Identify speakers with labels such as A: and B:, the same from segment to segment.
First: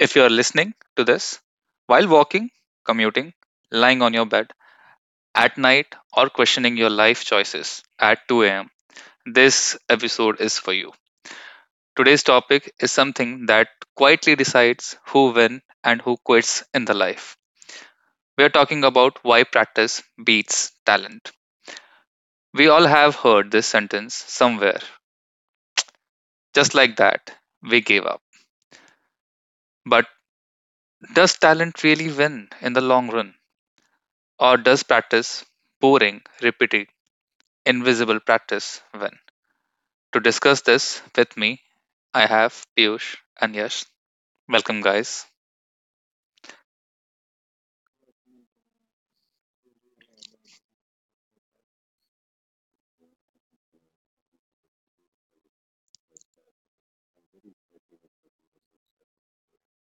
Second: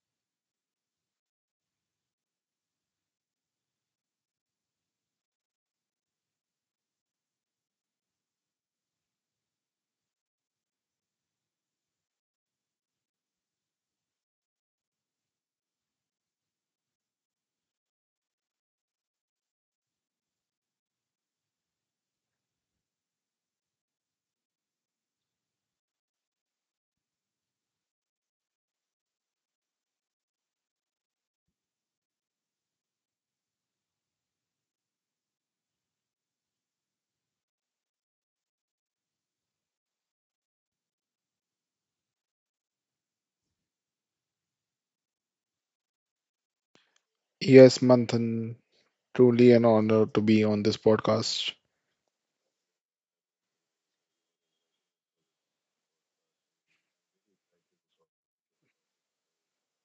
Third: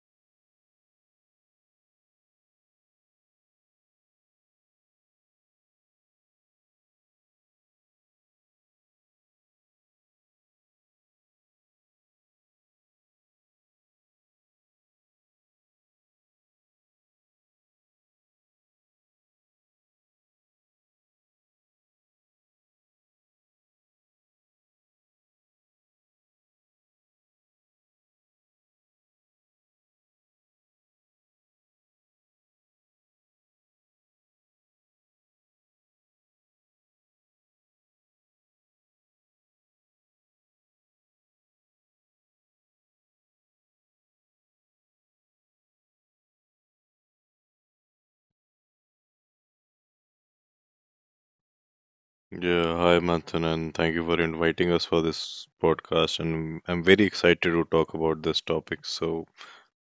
A: If you are listening to this while walking, commuting, lying on your bed at night or questioning your life choices at 2 a.m., this episode is for you. Today's topic is something that quietly decides who wins and who quits in the life. We are talking about why practice beats talent. We all have heard this sentence somewhere. Just like that, we gave up. But does talent really win in the long run? Or does practice, boring, repetitive, invisible practice win? To discuss this with me, I have Piyush and Yash. Welcome, guys.
B: Yes, Manthan, truly an honor to be on this podcast.
C: Yeah, hi Manthan, and thank you for inviting us for this podcast. And I'm very excited to talk about this topic. So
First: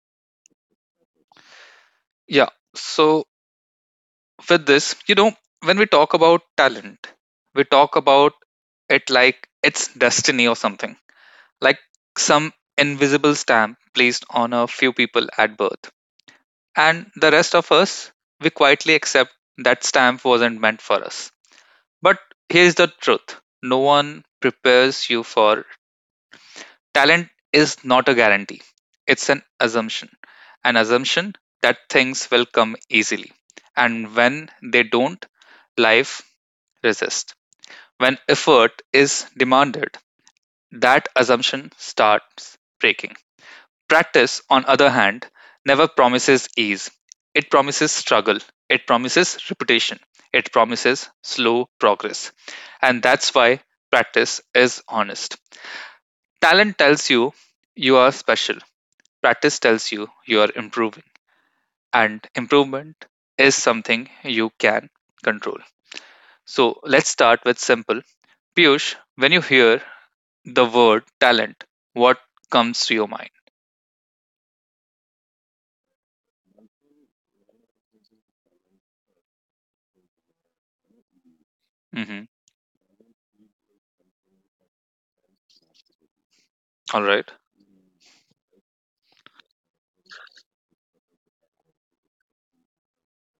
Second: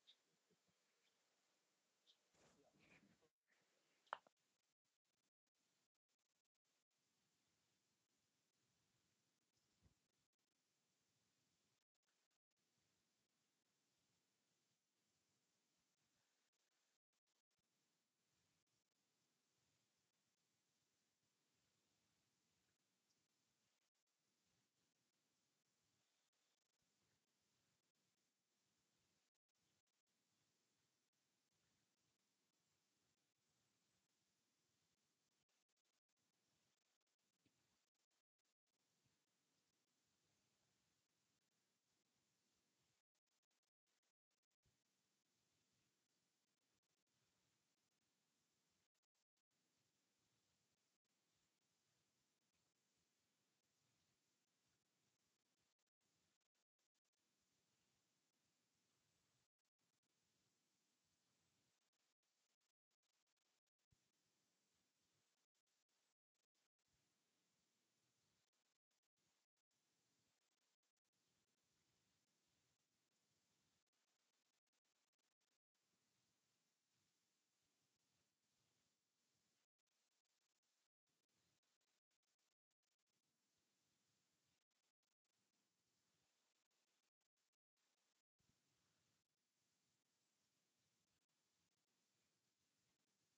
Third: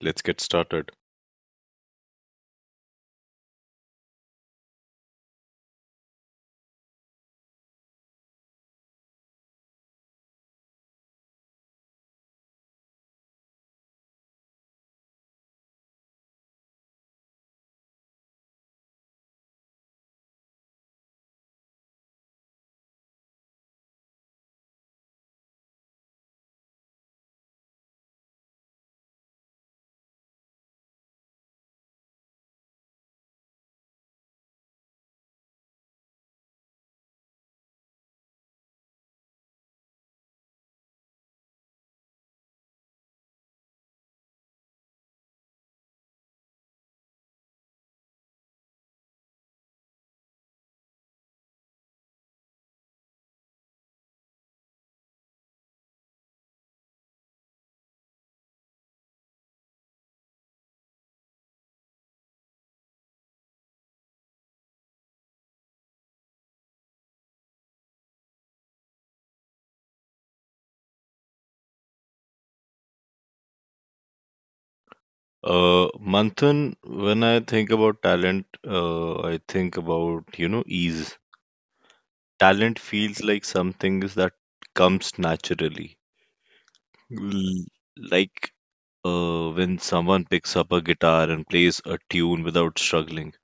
C: let's get started.
A: Yeah, so with this, when we talk about talent, we talk about it like it's destiny or something, like some invisible stamp placed on a few people at birth. And the rest of us, we quietly accept that stamp wasn't meant for us. But here's the truth no one prepares you for talent is not a guarantee, it's an assumption. An assumption that things will come easily. And when they don't, life resists. When effort is demanded, that assumption starts breaking. Practice, on other hand, never promises ease; it promises struggle, it promises repetition, it promises slow progress. And that's why practice is honest. Talent tells you you are special, practice tells you you are improving, and improvement is something you can control. So let's start with simple. Piyush, when you hear the word talent, what comes to your mind?
C: Manthan, when I think about talent, I think about, you know, ease.
A: Mhm.
C: Talent feels like something that comes naturally.
A: All right.
C: L- Like when someone picks up a guitar and plays a tune without struggling,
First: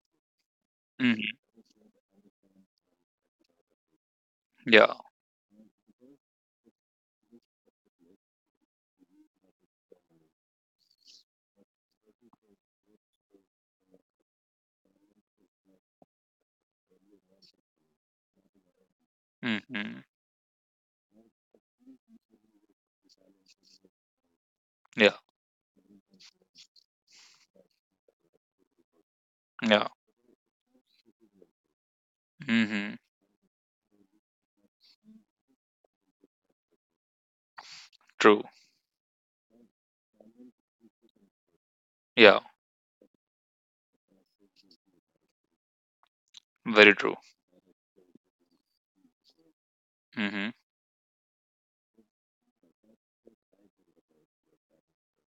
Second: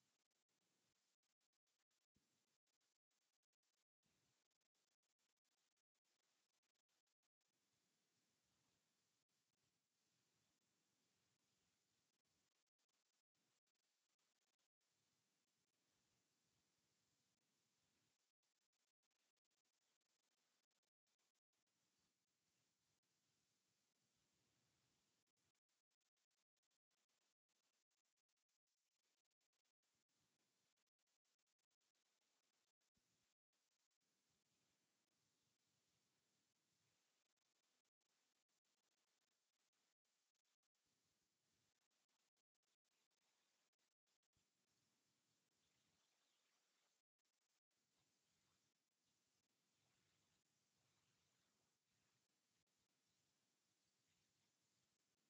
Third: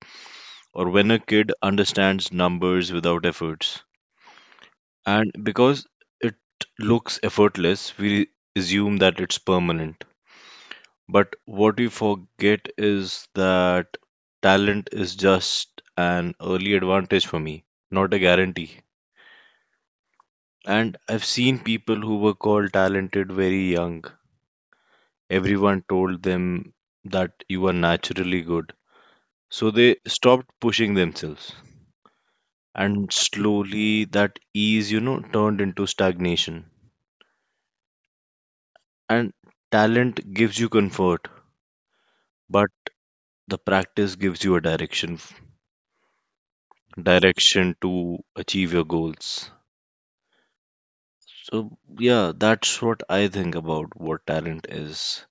C: or when a
A: Mhm.
C: kid understands numbers without efforts.
A: Yeah.
C: And because it looks effortless, we assume that it's permanent. But what we forget is that talent is just an early advantage for me, not a guarantee.
A: Hmm.
C: And I've seen people who were called talented very young.
A: Yeah,
C: Everyone told them that you are naturally good. So
A: yeah.
C: they stopped pushing themselves.
A: Hmm.
C: And slowly that ease, you know, turned into stagnation.
A: True.
C: And talent gives you comfort
A: Yeah,
C: but the practice gives you a direction
A: very true.
C: direction to achieve your goals.
A: Hmm.
C: So yeah, that's what I think about what talent is.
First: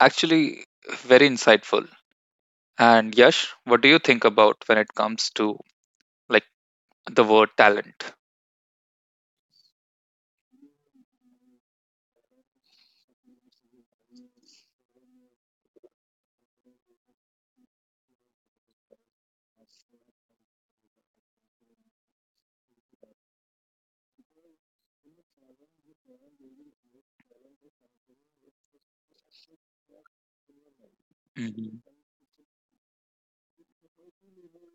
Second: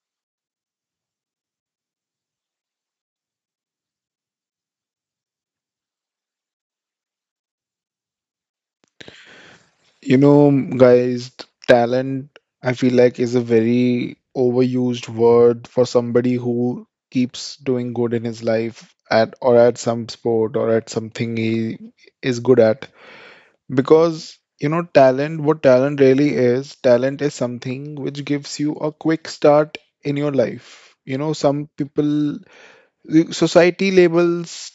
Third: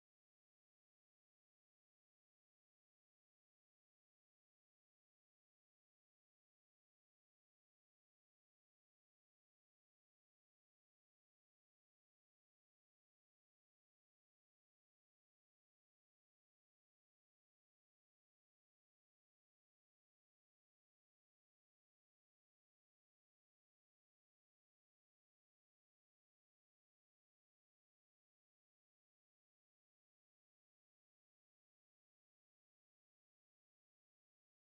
A: Actually, very insightful. And Yash, what do you think about when it comes to like the word talent?
B: You know, guys, talent, I feel like, is a very overused word for somebody who keeps doing good in his life at some sport or at something he is good at. Because, you know, talent, what talent really is, talent is something which gives you a quick start in your life. You know, some
A: Hmm.
B: people the society labels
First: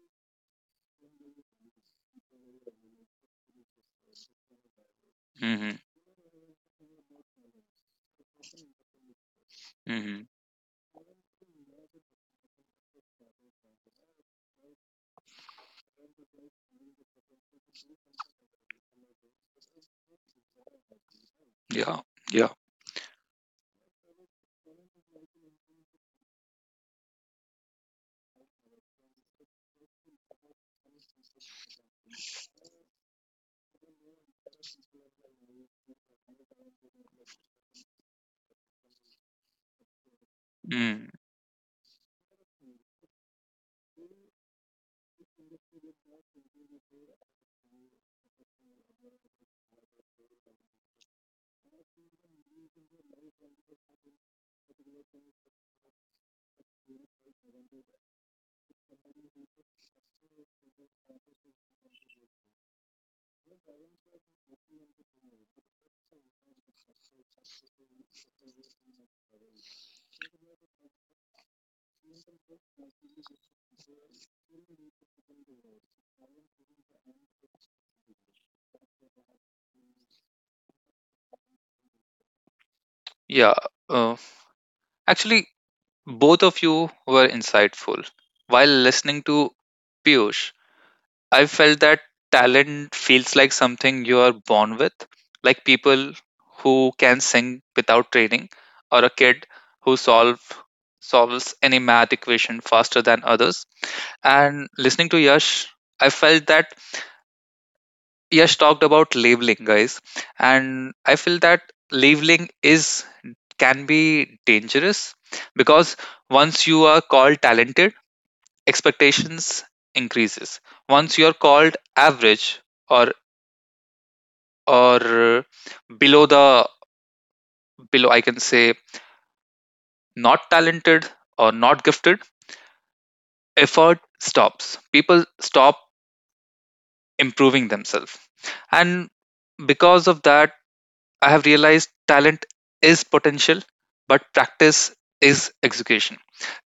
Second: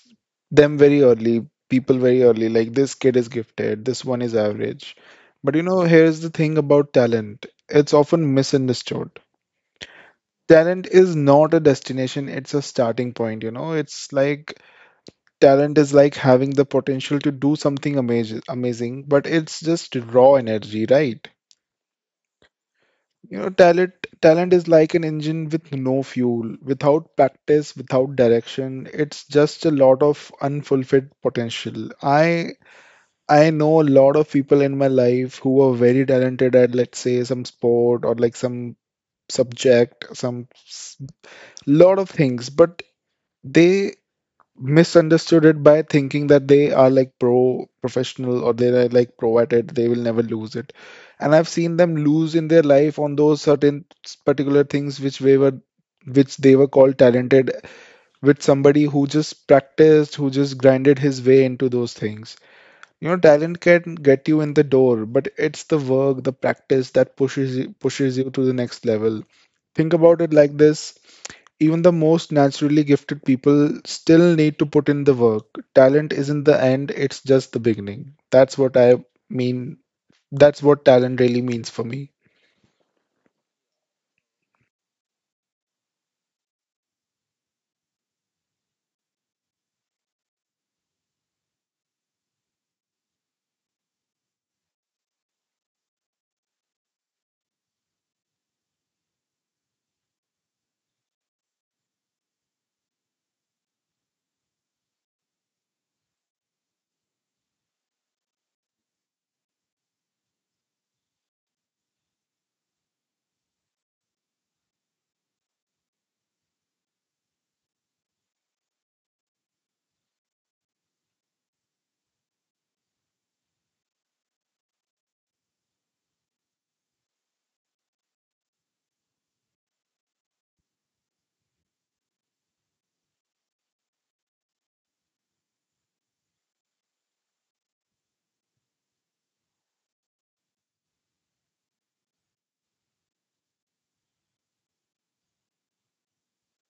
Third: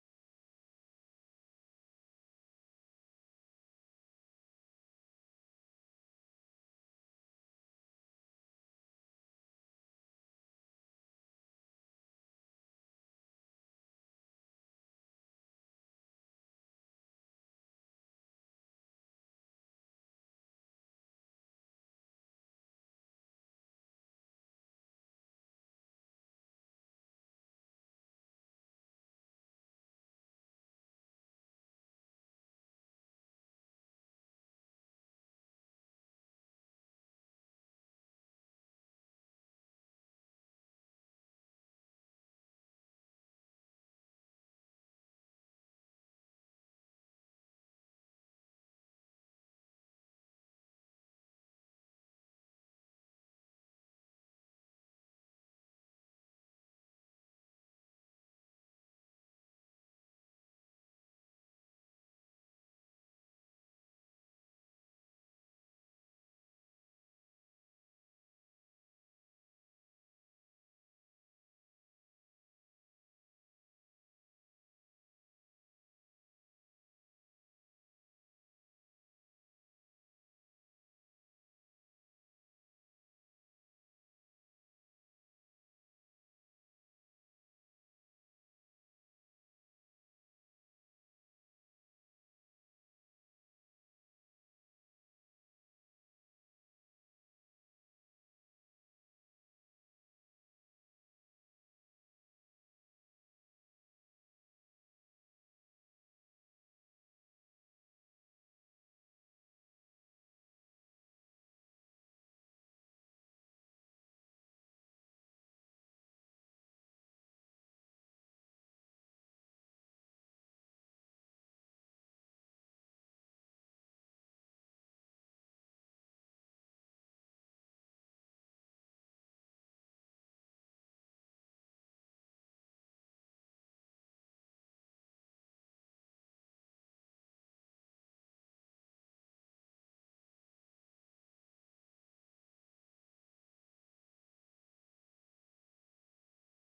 B: them very early, like this kid is gifted, this one is average. But you
A: Hmm.
B: know, here's the thing about talent. It's often misunderstood.
A: Hmm.
B: Talent is not a destination, it's a starting point, you know. It's like talent is like having the potential to do something amazing, but it's just raw energy, right?
A: Yeah, yeah.
B: You know, talent is like an engine with no fuel. Without practice, without direction, it's just a lot of unfulfilled potential. I know a lot of people in my life who are very talented at, let's say, some sport or like some subject,
A: Mm.
B: lot of things, but they misunderstood it by thinking that they are like professional or they are like pro at it, they will never lose it. And I've seen them lose in their life on those certain particular things which they were called talented with somebody who just practiced, who just grinded his way into those things. You know, talent can get you in the door, but it's the work, the practice that pushes you to the next level. Think about it like this: even the most naturally gifted people still need to put in the work. Talent isn't the end, it's just the beginning. That's what I mean. That's what talent really means for me.
A: Yeah. Uh, Actually, both of you were insightful. While listening to Piyush, I felt that talent feels like something you are born with, like people who can sing without training, or a kid who solves any math equation faster than others. And listening to Yash, I felt that Yash talked about labeling, guys, and I feel that labeling is can be dangerous because once you are called talented, expectations increases. Once you are called average, or or below, the below I can say not talented or not gifted, effort stops. People stop improving themselves, and because of that I have realized talent is potential but practice is execution.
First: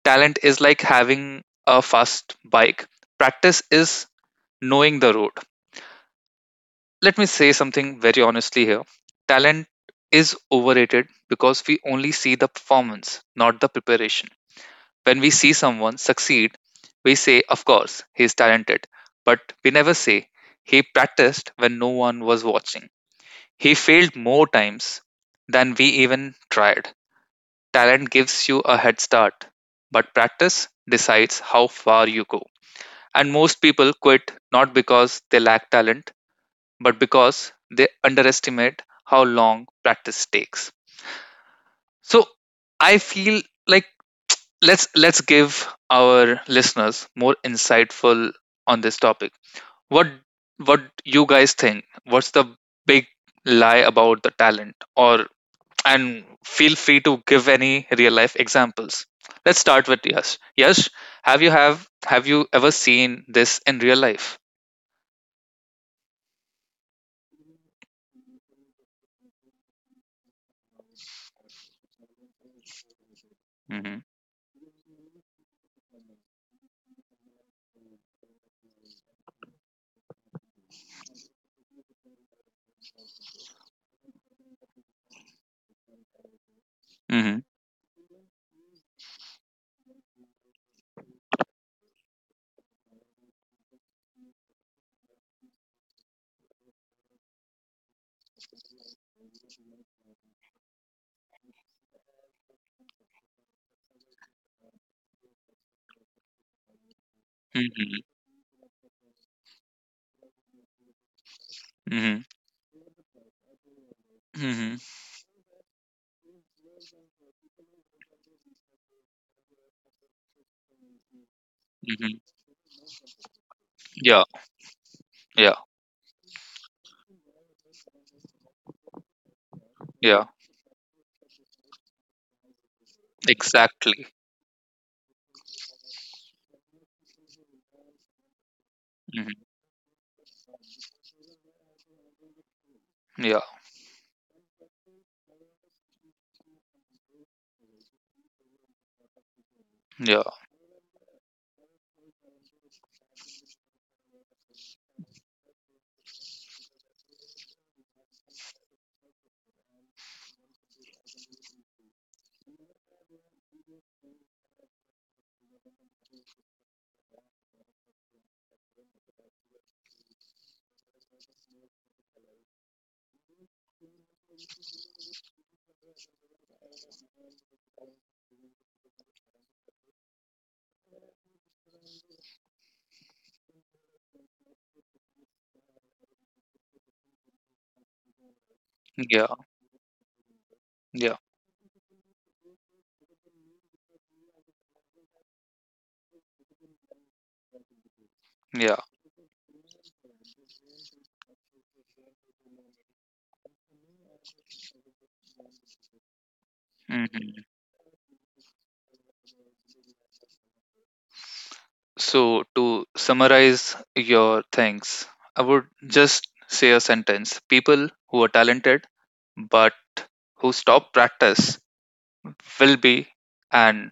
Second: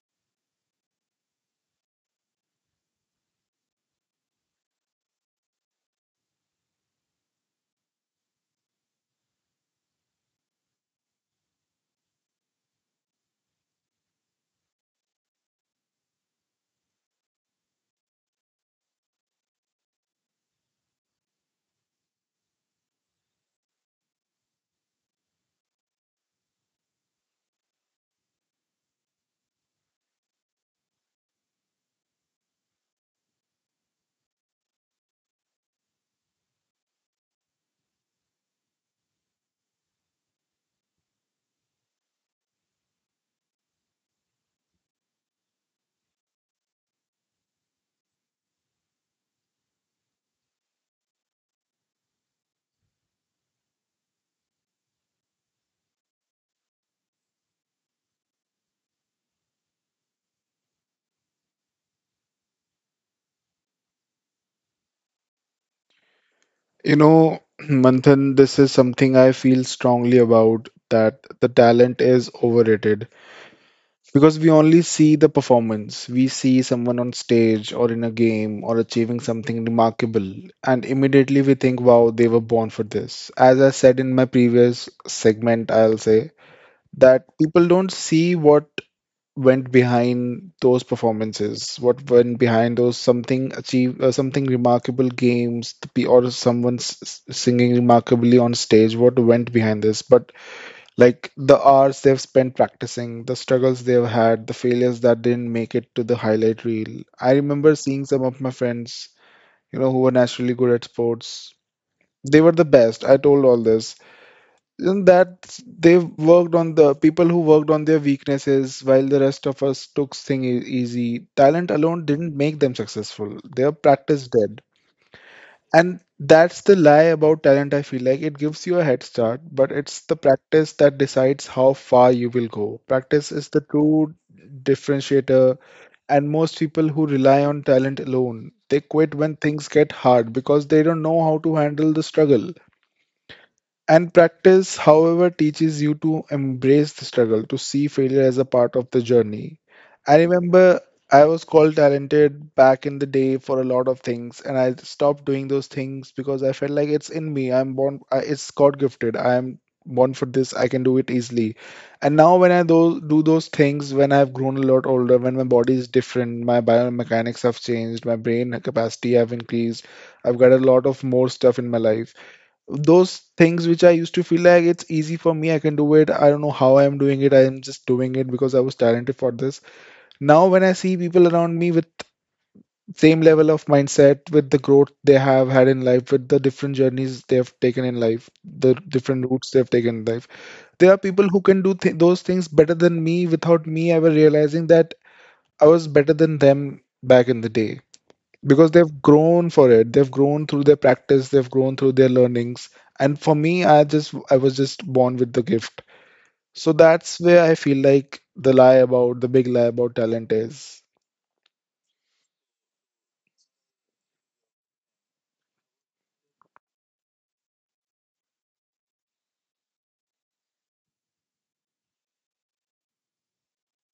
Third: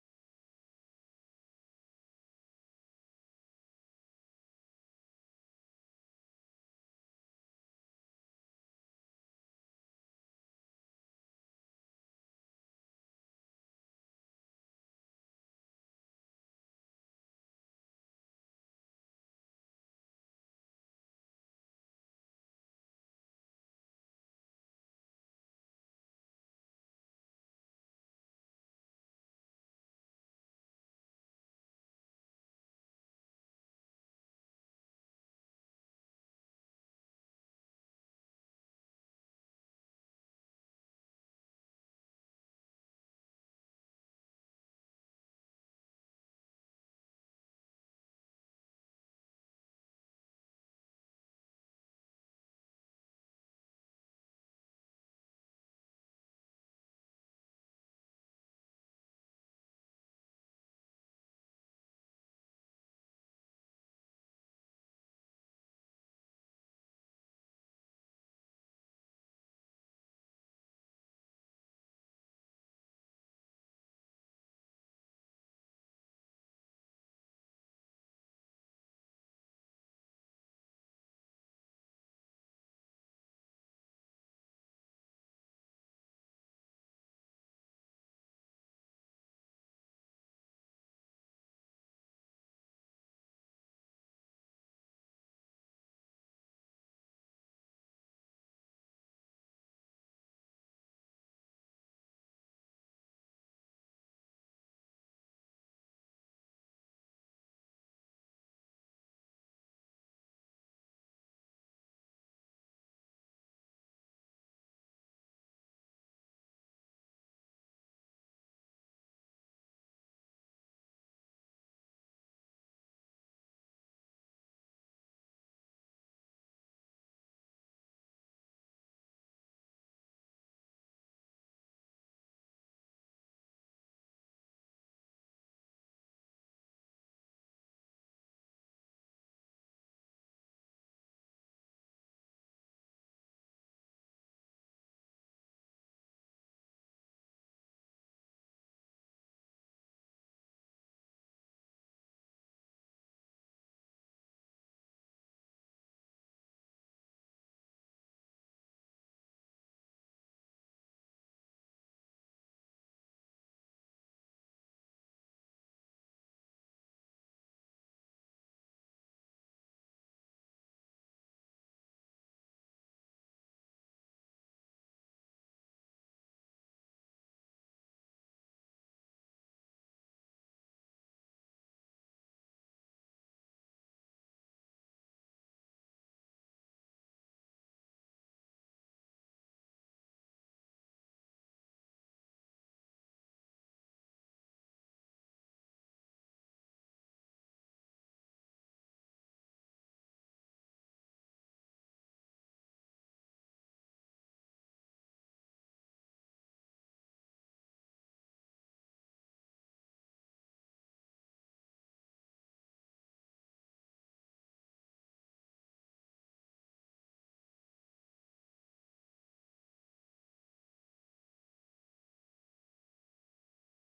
A: Talent is like having a fast bike, practice is knowing the road. Let me say something very honestly here. Talent is overrated because we only see the performance, not the preparation. When we see someone succeed, we say, of course, he is talented. But we never say, he practiced when no one was watching. He failed more times than we even tried. Talent gives you a head start, but practice decides how far you go. And most people quit not because they lack talent, but because they underestimate how long practice takes. So I feel like let's give our listeners more insightful on this topic. What what you guys think? What's the big lie about the talent? Or and feel free to give any real life examples. Let's start with Yash. Yash, have you ever seen this in real life?
B: You know, Manthan, this is something I feel strongly about that the talent is overrated
A: Mm-hmm.
B: because we only see the performance. We see someone on stage or in a game or achieving something remarkable, and immediately we think, wow, they were born for this. As I said in my previous segment, I'll say that
A: Mm-hmm.
B: people don't see what went behind those performances, what went behind those something remarkable games, or someone singing remarkably on stage, what went behind this. But like the hours they've spent practicing, the struggles they've had, the failures that didn't make it to the highlight reel. I remember seeing
A: Mm-hmm.
B: some of my friends, you know, who were naturally good at sports.
A: Mm-hmm.
B: They were the best. I told all this
A: Mm-hmm.
B: and that the people who worked on their weaknesses while the rest of us took things easy. Talent alone
A: Mm-hmm.
B: didn't make them successful. Their practice did.
A: Yeah,
B: And that's the lie about talent, I feel like. It gives you a head start, but it's the
A: yeah,
B: practice that decides how far you will go. Practice is the
A: exactly.
B: true differentiator, and most people who rely on talent alone, they quit when
A: Hmm.
B: things get hard because they don't know how to handle the struggle.
A: Yeah,
B: And practice, however, teaches you to embrace the struggle, to see failure as a part of the journey. I
A: yeah,
B: remember I was called talented back in the day for a lot of things, and I stopped doing those things because I felt like it's in me. I'm born, it's God gifted. I am born for this. I can do it easily. And now, when I do those things, when I've grown a lot older, when my body is different, my biomechanics have changed, my brain capacity have increased, I've got a lot of more stuff in my life. Those things which I used to feel like it's easy for me, I can do it. I don't know how I'm doing it. I am just doing it because I was talented for this. Now, when I see people around me with same level of mindset, with the growth they have had in life, with the different journeys they have taken in life, the different
A: yeah,
B: routes they have taken in life, there are
A: yeah,
B: people who can do those things better than me without me ever realizing that I was better than them back in the day, because
A: yeah.
B: they've grown for it, they've grown through their practice, they've grown through their learnings. And for me, I was just born with the gift. So that's where
A: Hmm.
B: I feel like the big lie about talent is.
A: So, to summarize your things, I would just say a sentence people who are talented but who stop practice will be and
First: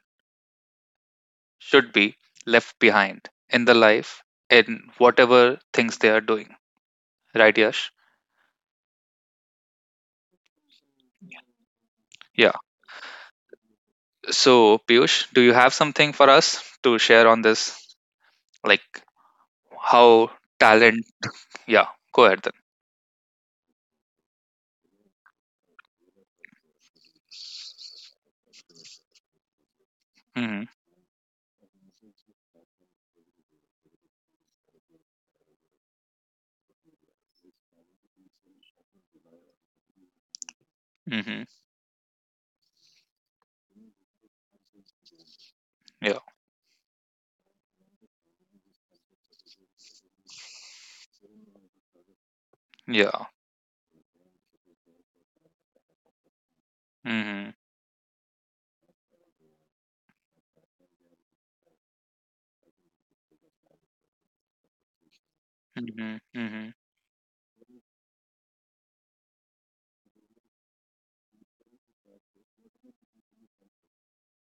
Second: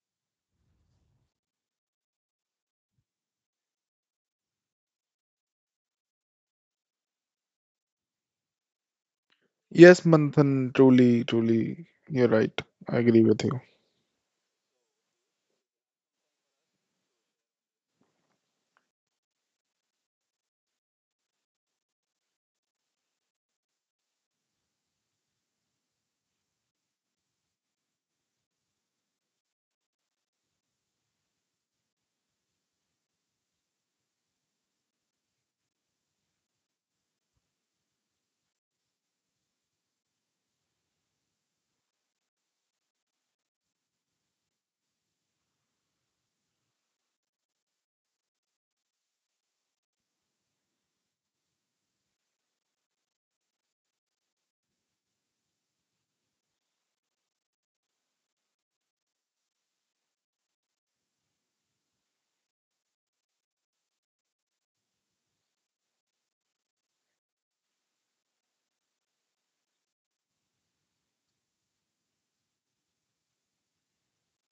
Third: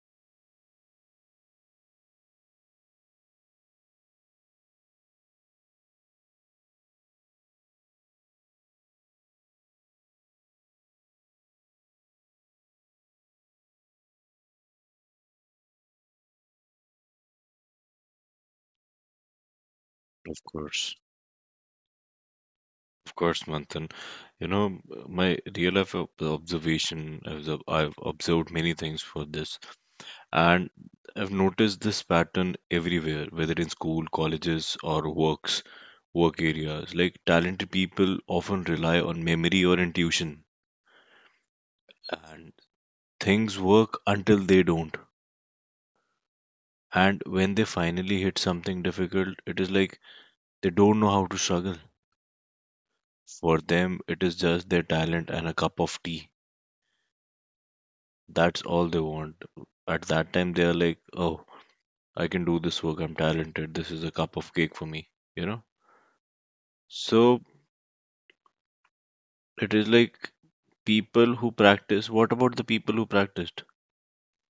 A: should be left behind in the life in whatever things they are doing. Right, Yash?
B: Yes, Manthan, truly you're
A: Yeah.
B: right. I agree with you.
A: So, Piyush, do you have something for us to share on this? Like, how
C: Of course,
A: talent. Yeah, go ahead then.
C: of course Manthan, you know, my real life observation is I've observed many things for this.
A: Hmm.
C: And I've noticed this pattern everywhere, whether in school, colleges, or works work areas. Like talented people often rely on memory or intuition,
A: Hmm.
C: and things work until they don't.
A: Yeah,
C: And when they finally hit something difficult, it is like they don't know how to struggle.
A: yeah.
C: For them it is just their talent and a cup of tea,
A: Hmm.
C: that's all they want. At that time they are like, oh, I can do this work, I'm talented, this is a cup of cake for me, you know.
A: Hmm. Hmm.
C: So it is like people who practice what about the people who practiced?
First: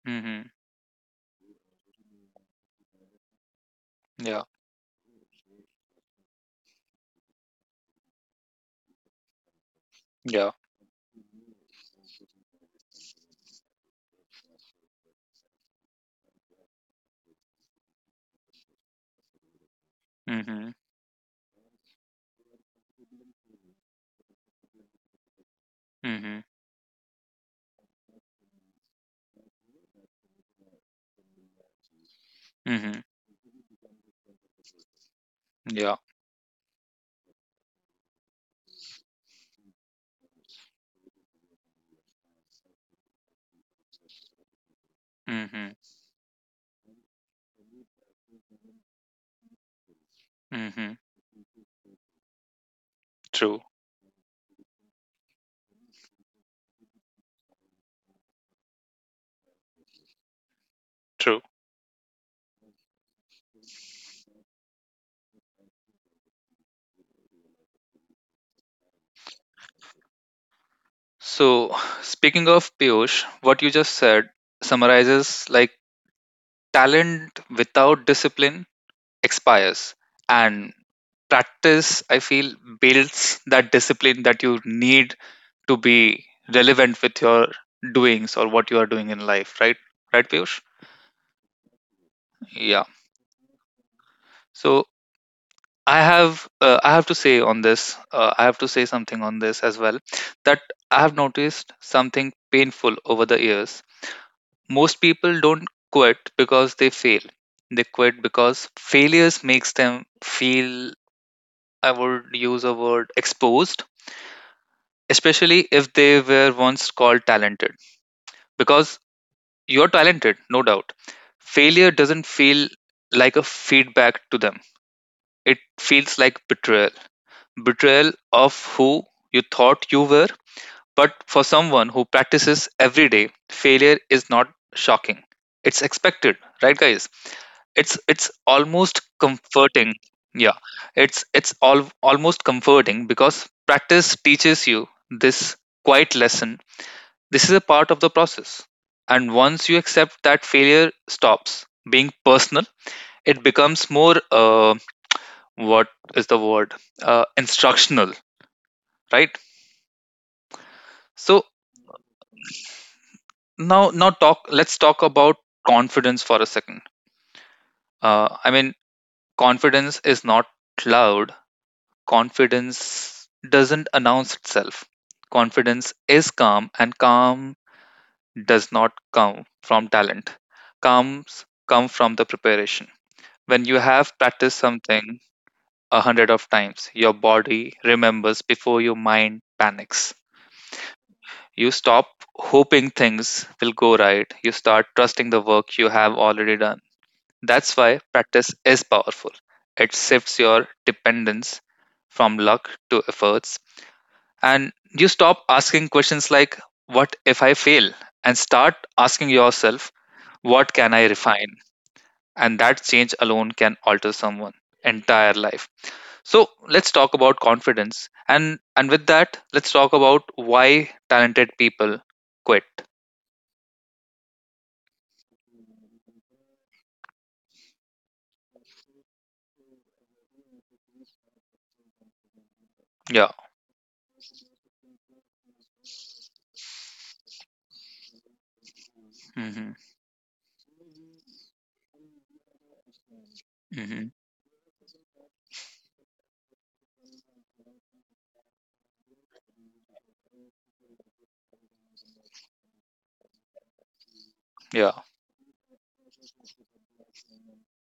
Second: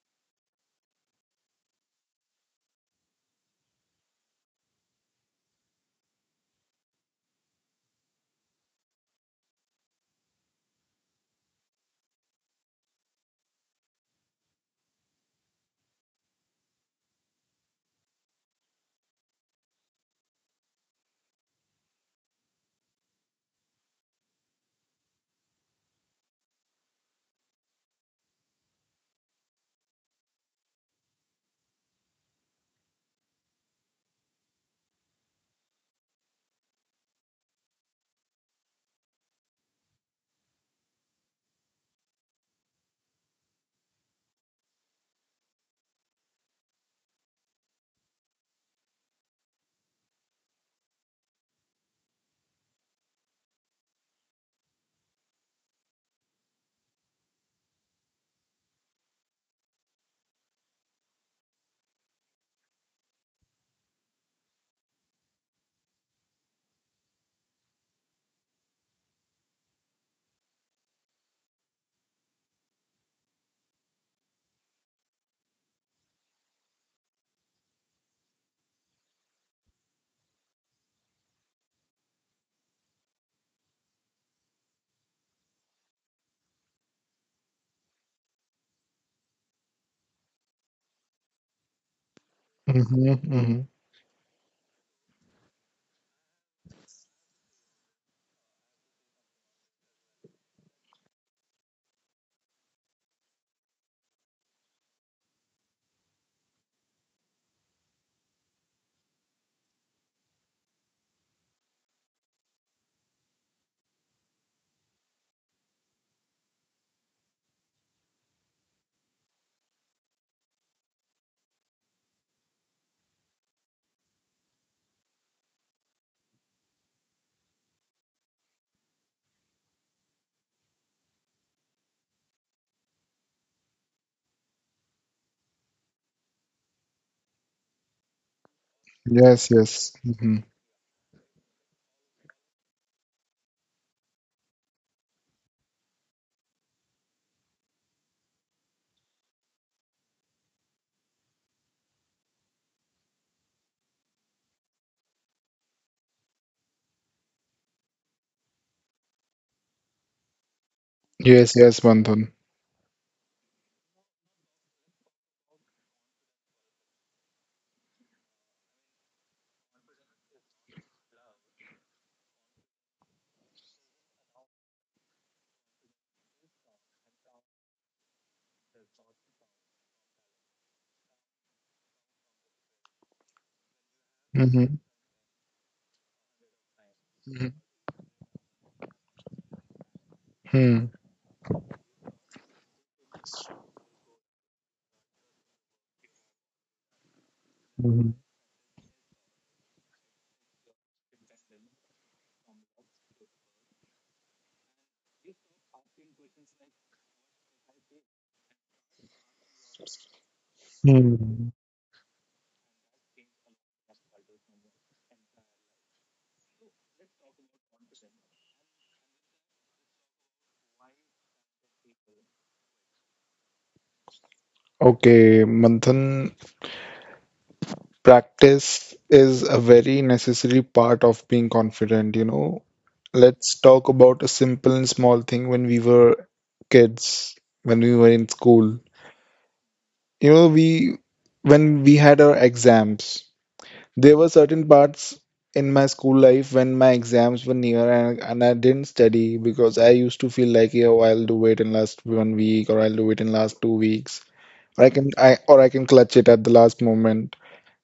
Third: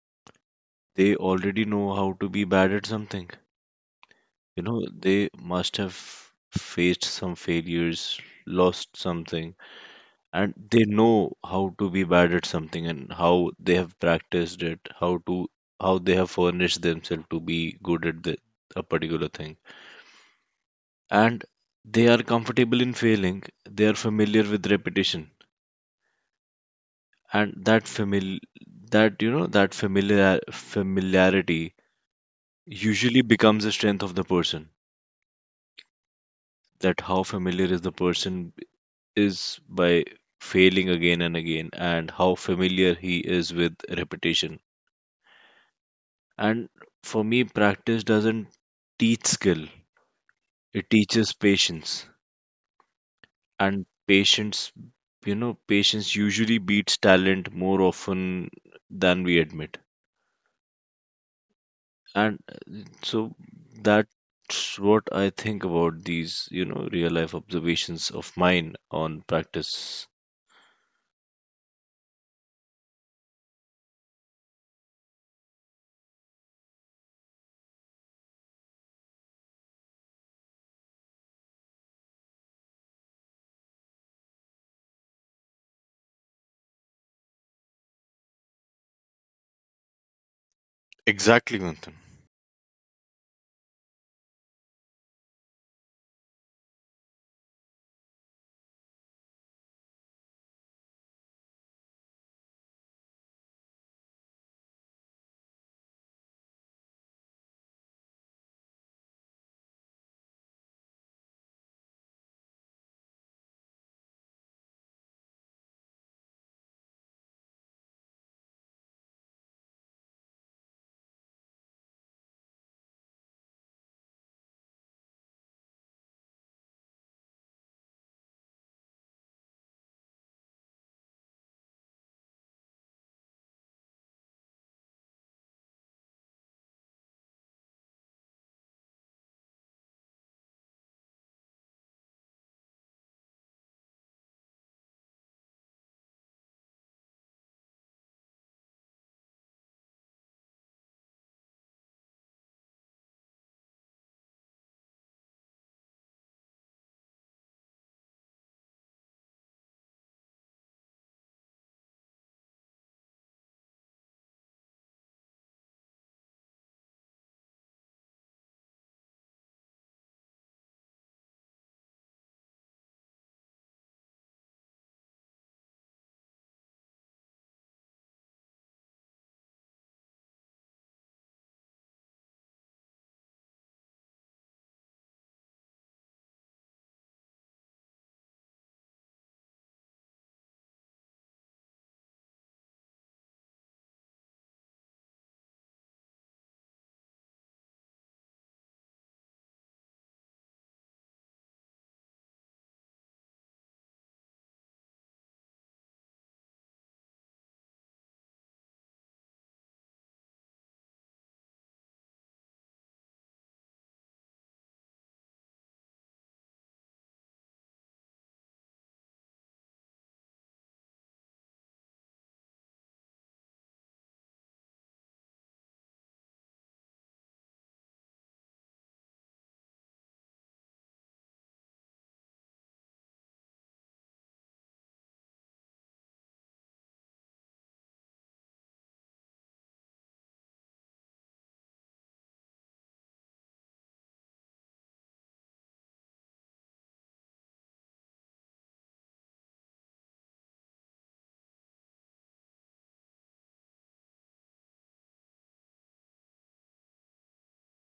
A: Hmm.
C: They already know how to be bad at something.
A: Yeah,
C: You know, they must have faced some failures, lost something.
A: yeah.
C: And they know how to be bad at something and how they have practiced it, how to how they have furnished themselves to be good at a particular thing.
A: Hmm.
C: And they are comfortable in failing, they are familiar with repetition.
A: Hmm.
C: And that famil that you know that familiar familiarity
A: Hmm.
C: usually becomes a strength of the person.
A: Yeah.
C: That how familiar is the person is by failing again and again, and how familiar he is with repetition.
A: Hmm.
C: And for me, practice doesn't teach skill, it
A: Hmm.
C: teaches patience.
A: True,
C: And patience, you know, patience usually beats talent more often than we admit.
A: true.
C: And so that's what I think about these, you know, real life observations of mine on practice.
A: So, speaking of Piyush, what you just said summarizes like talent without discipline expires, and practice, I feel, builds that discipline that you need to be relevant with your doings or what you are doing in life, right Piyush?
C: Exactly, Manthan.
A: Yeah,
B: Mm-hmm, mm-hmm.
A: so I have to say on this, I have to say something on this as well, that I have noticed something painful over the years. Most people don't quit because they fail. They quit because failures makes them feel, I would use a word, exposed, especially if they were once called talented, because you're talented, no doubt. Failure doesn't feel like a feedback to them, it feels like betrayal. Betrayal of who you thought you were. But for someone who practices every day, failure is not shocking. It's expected, right, guys? It's almost
B: Yes, yes.
A: comforting.
B: Mm-hmm.
A: Yeah, it's all almost comforting because practice teaches you this quiet lesson: this is a part of the process. And once you accept that failure stops being personal, it becomes more, what is the word, instructional, right? So
B: Yes, yes, Manthan.
A: now, now talk. Let's talk about confidence for a second. I mean, confidence is not loud. Confidence doesn't announce itself. Confidence is calm, and calm does not come from talent. Comes come from the preparation. When you have practiced
B: Mm-hmm,
A: something 100 of times, your body remembers before your mind panics.
B: mm-hmm,
A: You stop hoping things will go right. You start trusting the work you have already done. That's why practice is powerful. It shifts your dependence from luck to efforts. And you stop asking questions like, what if I fail? And start asking yourself, what can I
B: mm-hmm.
A: refine? And that change alone can alter someone entire life. So let's talk about confidence. And with that, let's talk about why talented people quit.
B: Okay, Manthan. Practice is a very necessary part of being confident, you know.
A: Yeah.
B: Let's talk about a simple and small thing when we were kids, when we were in school.
A: Mm-hmm.
B: You know, we when we had our exams,
A: Mm-hmm.
B: there were certain parts in my school life when my exams were near and I didn't study because I used to feel like, oh, I'll do it in last one week or I'll do it in last 2 weeks. Or I
A: Yeah.
B: can I or I can clutch it at the last moment.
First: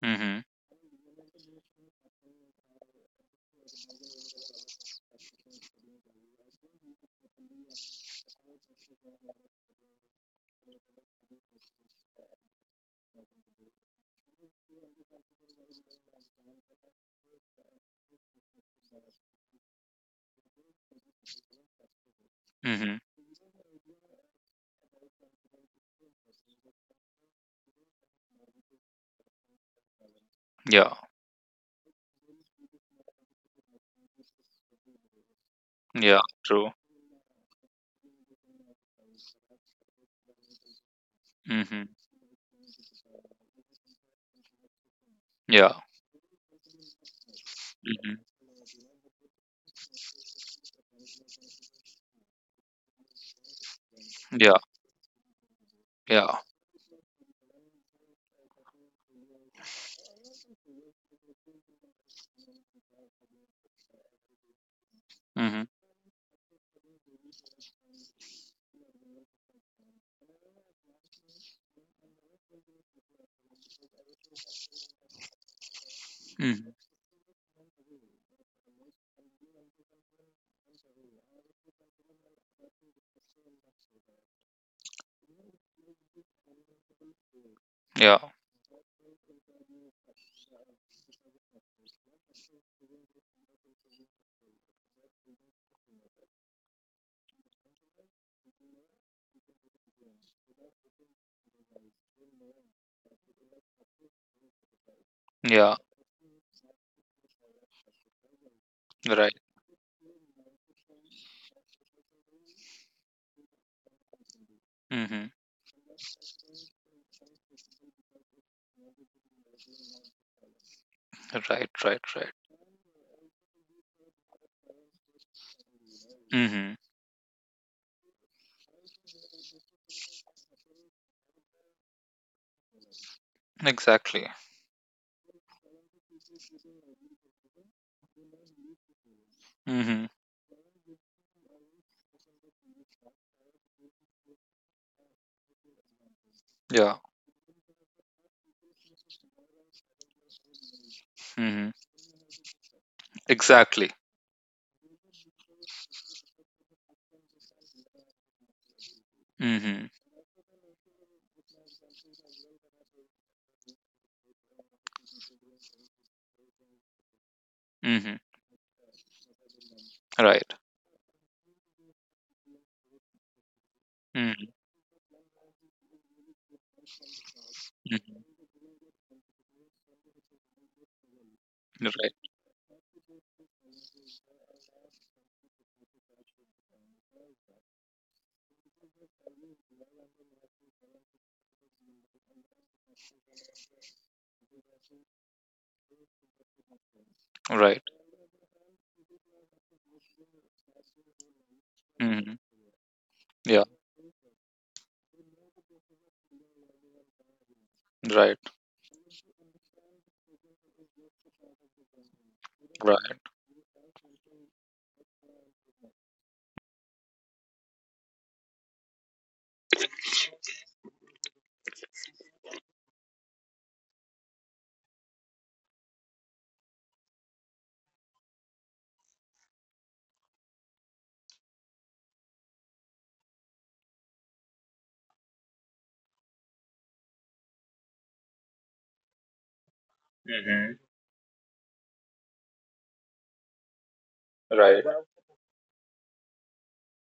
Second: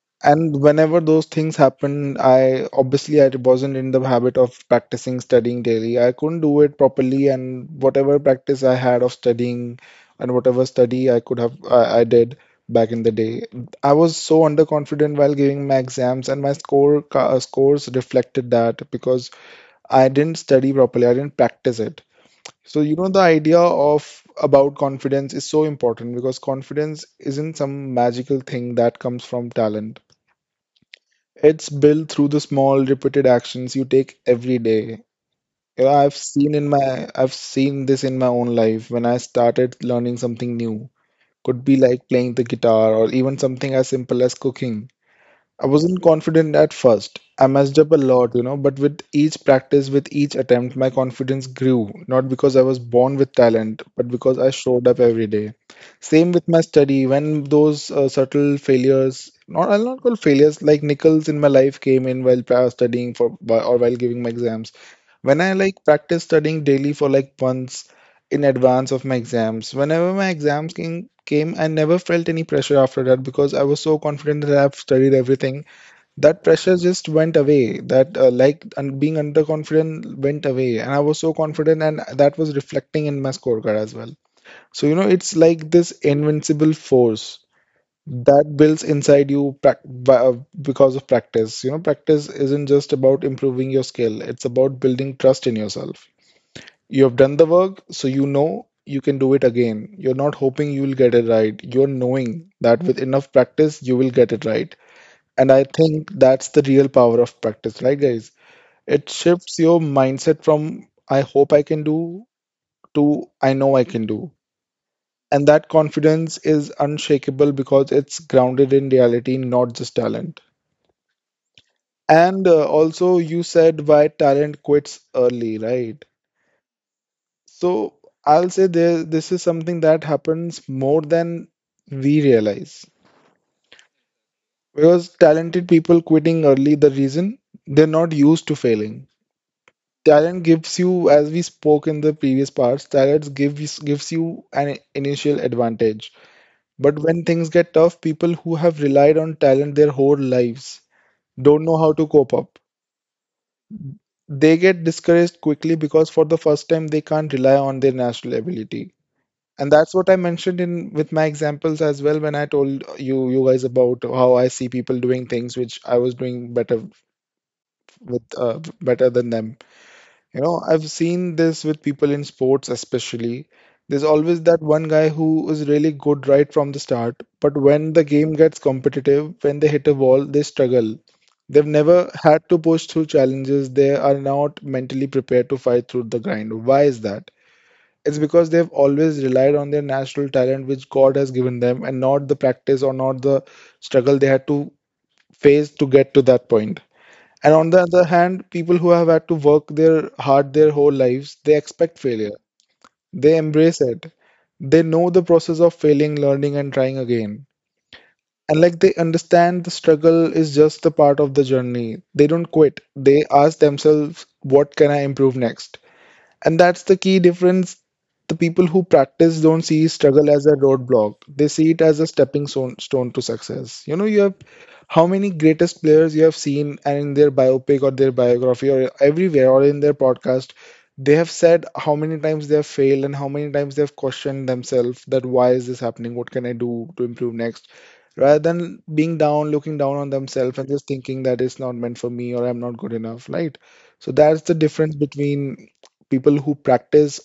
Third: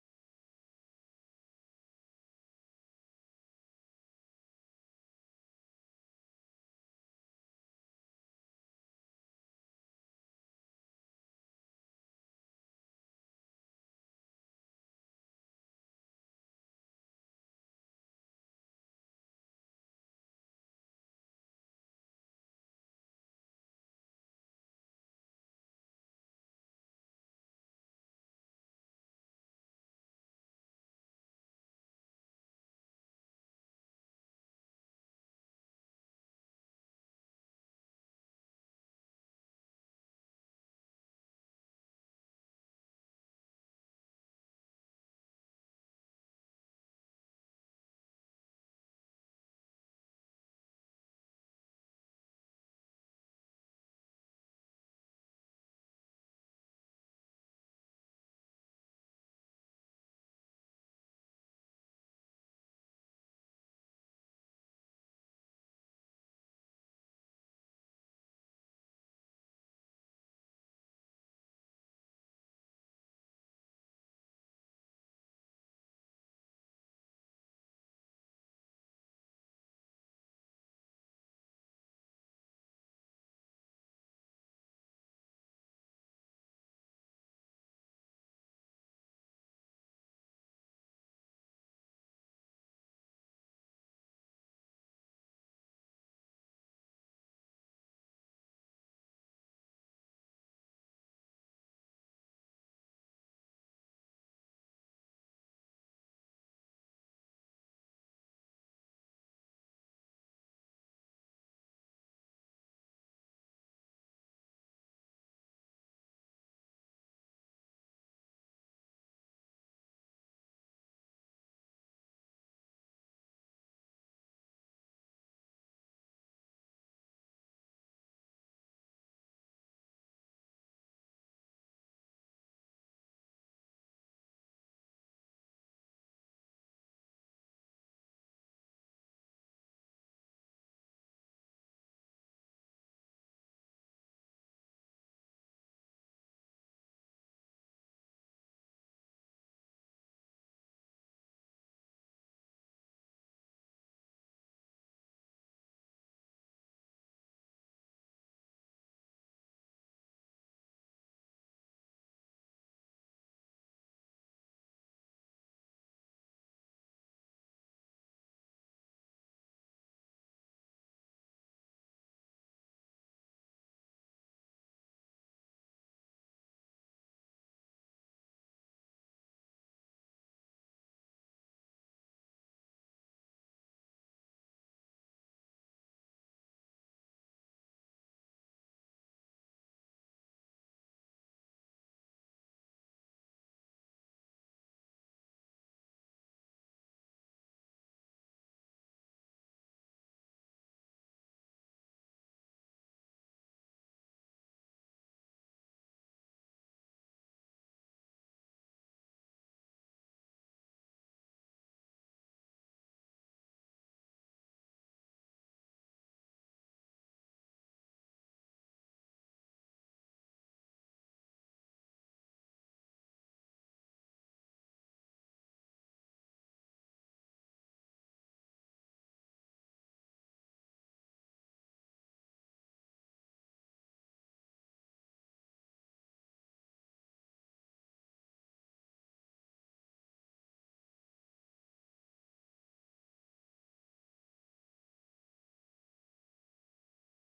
A: Mm-hmm.
B: And whenever those things happened, I obviously I wasn't in the habit of practicing studying daily. I couldn't do it properly, and whatever practice I had of studying and whatever study I could have I did back in the day, I was so underconfident while giving my exams, and my scores reflected that because I didn't study properly. I didn't practice it. So you
A: Mm-hmm.
B: know the idea of about confidence is so important because confidence isn't some magical thing that comes from talent.
A: Yeah.
B: It's built through the small repeated actions you take every day. You know,
A: Yeah. True.
B: I've seen this in my own life when I started learning something new. Could be
A: Mm-hmm.
B: like playing the guitar or even something as simple as cooking. I
A: Yeah.
B: wasn't confident at first. I messed up a
A: Mm-hmm.
B: lot, you know, but with each practice, with each attempt, my confidence grew, not because I was born with talent, but because I
A: Yeah.
B: showed up every day. Same
A: Yeah.
B: with my study. When those subtle failures, not I'll not call failures, like nickels in my life came in while studying for or while giving my exams. When I
A: Mm-hmm.
B: like practiced studying daily for like months in advance of my exams, whenever my exams came, I never felt any pressure after that because I was so confident that I've studied everything. That pressure
A: Mm.
B: just went away. That like and being underconfident went away, and I was so confident, and that was reflecting in my scorecard as well. So you know, it's like this invincible force
A: Yeah.
B: that builds inside you because of practice. You know, practice isn't just about improving your skill, it's about building trust in yourself. You have done the work, so you know you can do it again. You're not hoping you will get it right, you're knowing that with enough practice you will get it right. And I
A: Yeah.
B: think that's the real power of practice, right, guys? It
A: Right.
B: shifts your mindset from "I hope I can do" to "I know I can do."
A: Mm-hmm.
B: And that confidence is unshakable because it's grounded in reality, not just talent.
A: Right. Right. Right.
B: And also, you said why talent quits early, right?
A: Mm-hmm.
B: So I'll say there, this is something that happens more than we realize.
A: Exactly.
B: Because talented people quitting early, the reason they're not used to failing.
A: Mm-hmm.
B: Talent gives you, as we spoke in the previous parts, talent gives you an initial advantage. But
A: Yeah.
B: when things get tough, people who have relied on talent their whole lives don't
A: Mm-hmm.
B: know how to cope up.
A: Exactly.
B: They get discouraged quickly because for the first time they can't rely on their natural ability. And
A: Mm-hmm.
B: that's what I mentioned in with my examples as well, when I told you guys about how I see people doing things which I was doing better
A: Mm-hmm.
B: with better than them. You
A: Right.
B: know, I've seen this with people in sports, especially. There's always
A: Mm-hmm.
B: that one guy who is really good right from the start, but when the game gets competitive, when they hit a wall, they struggle. They've
A: Mm-hmm.
B: never
A: Right.
B: had to push through challenges. They are not mentally prepared to fight through the grind. Why is that? It's because they've always relied on their natural talent, which God has given them, and not the practice or not the struggle they had to face to get to that point. And on the
A: Right.
B: other hand, people who have had to work their hard their whole lives, they expect failure. They
A: Yeah.
B: embrace it. They know the process of failing, learning, and trying again.
A: Right.
B: And like they understand the struggle is just a part of the journey. They don't quit. They ask themselves, what can I improve next? And that's the key difference. The people who practice don't see struggle as a roadblock. They see it as a stepping stone to success. You know, you have how many greatest players you have seen and in their biopic or their biography or everywhere or in their podcast, they have said how many times they have failed and how many times they have questioned themselves that why is this happening? What can I do to improve next? Rather than being down, looking down on themselves and
A: Mm-hmm.
B: just thinking that it's not meant for me or I'm not good enough, right? So that's the
A: Right.
B: difference between people who practice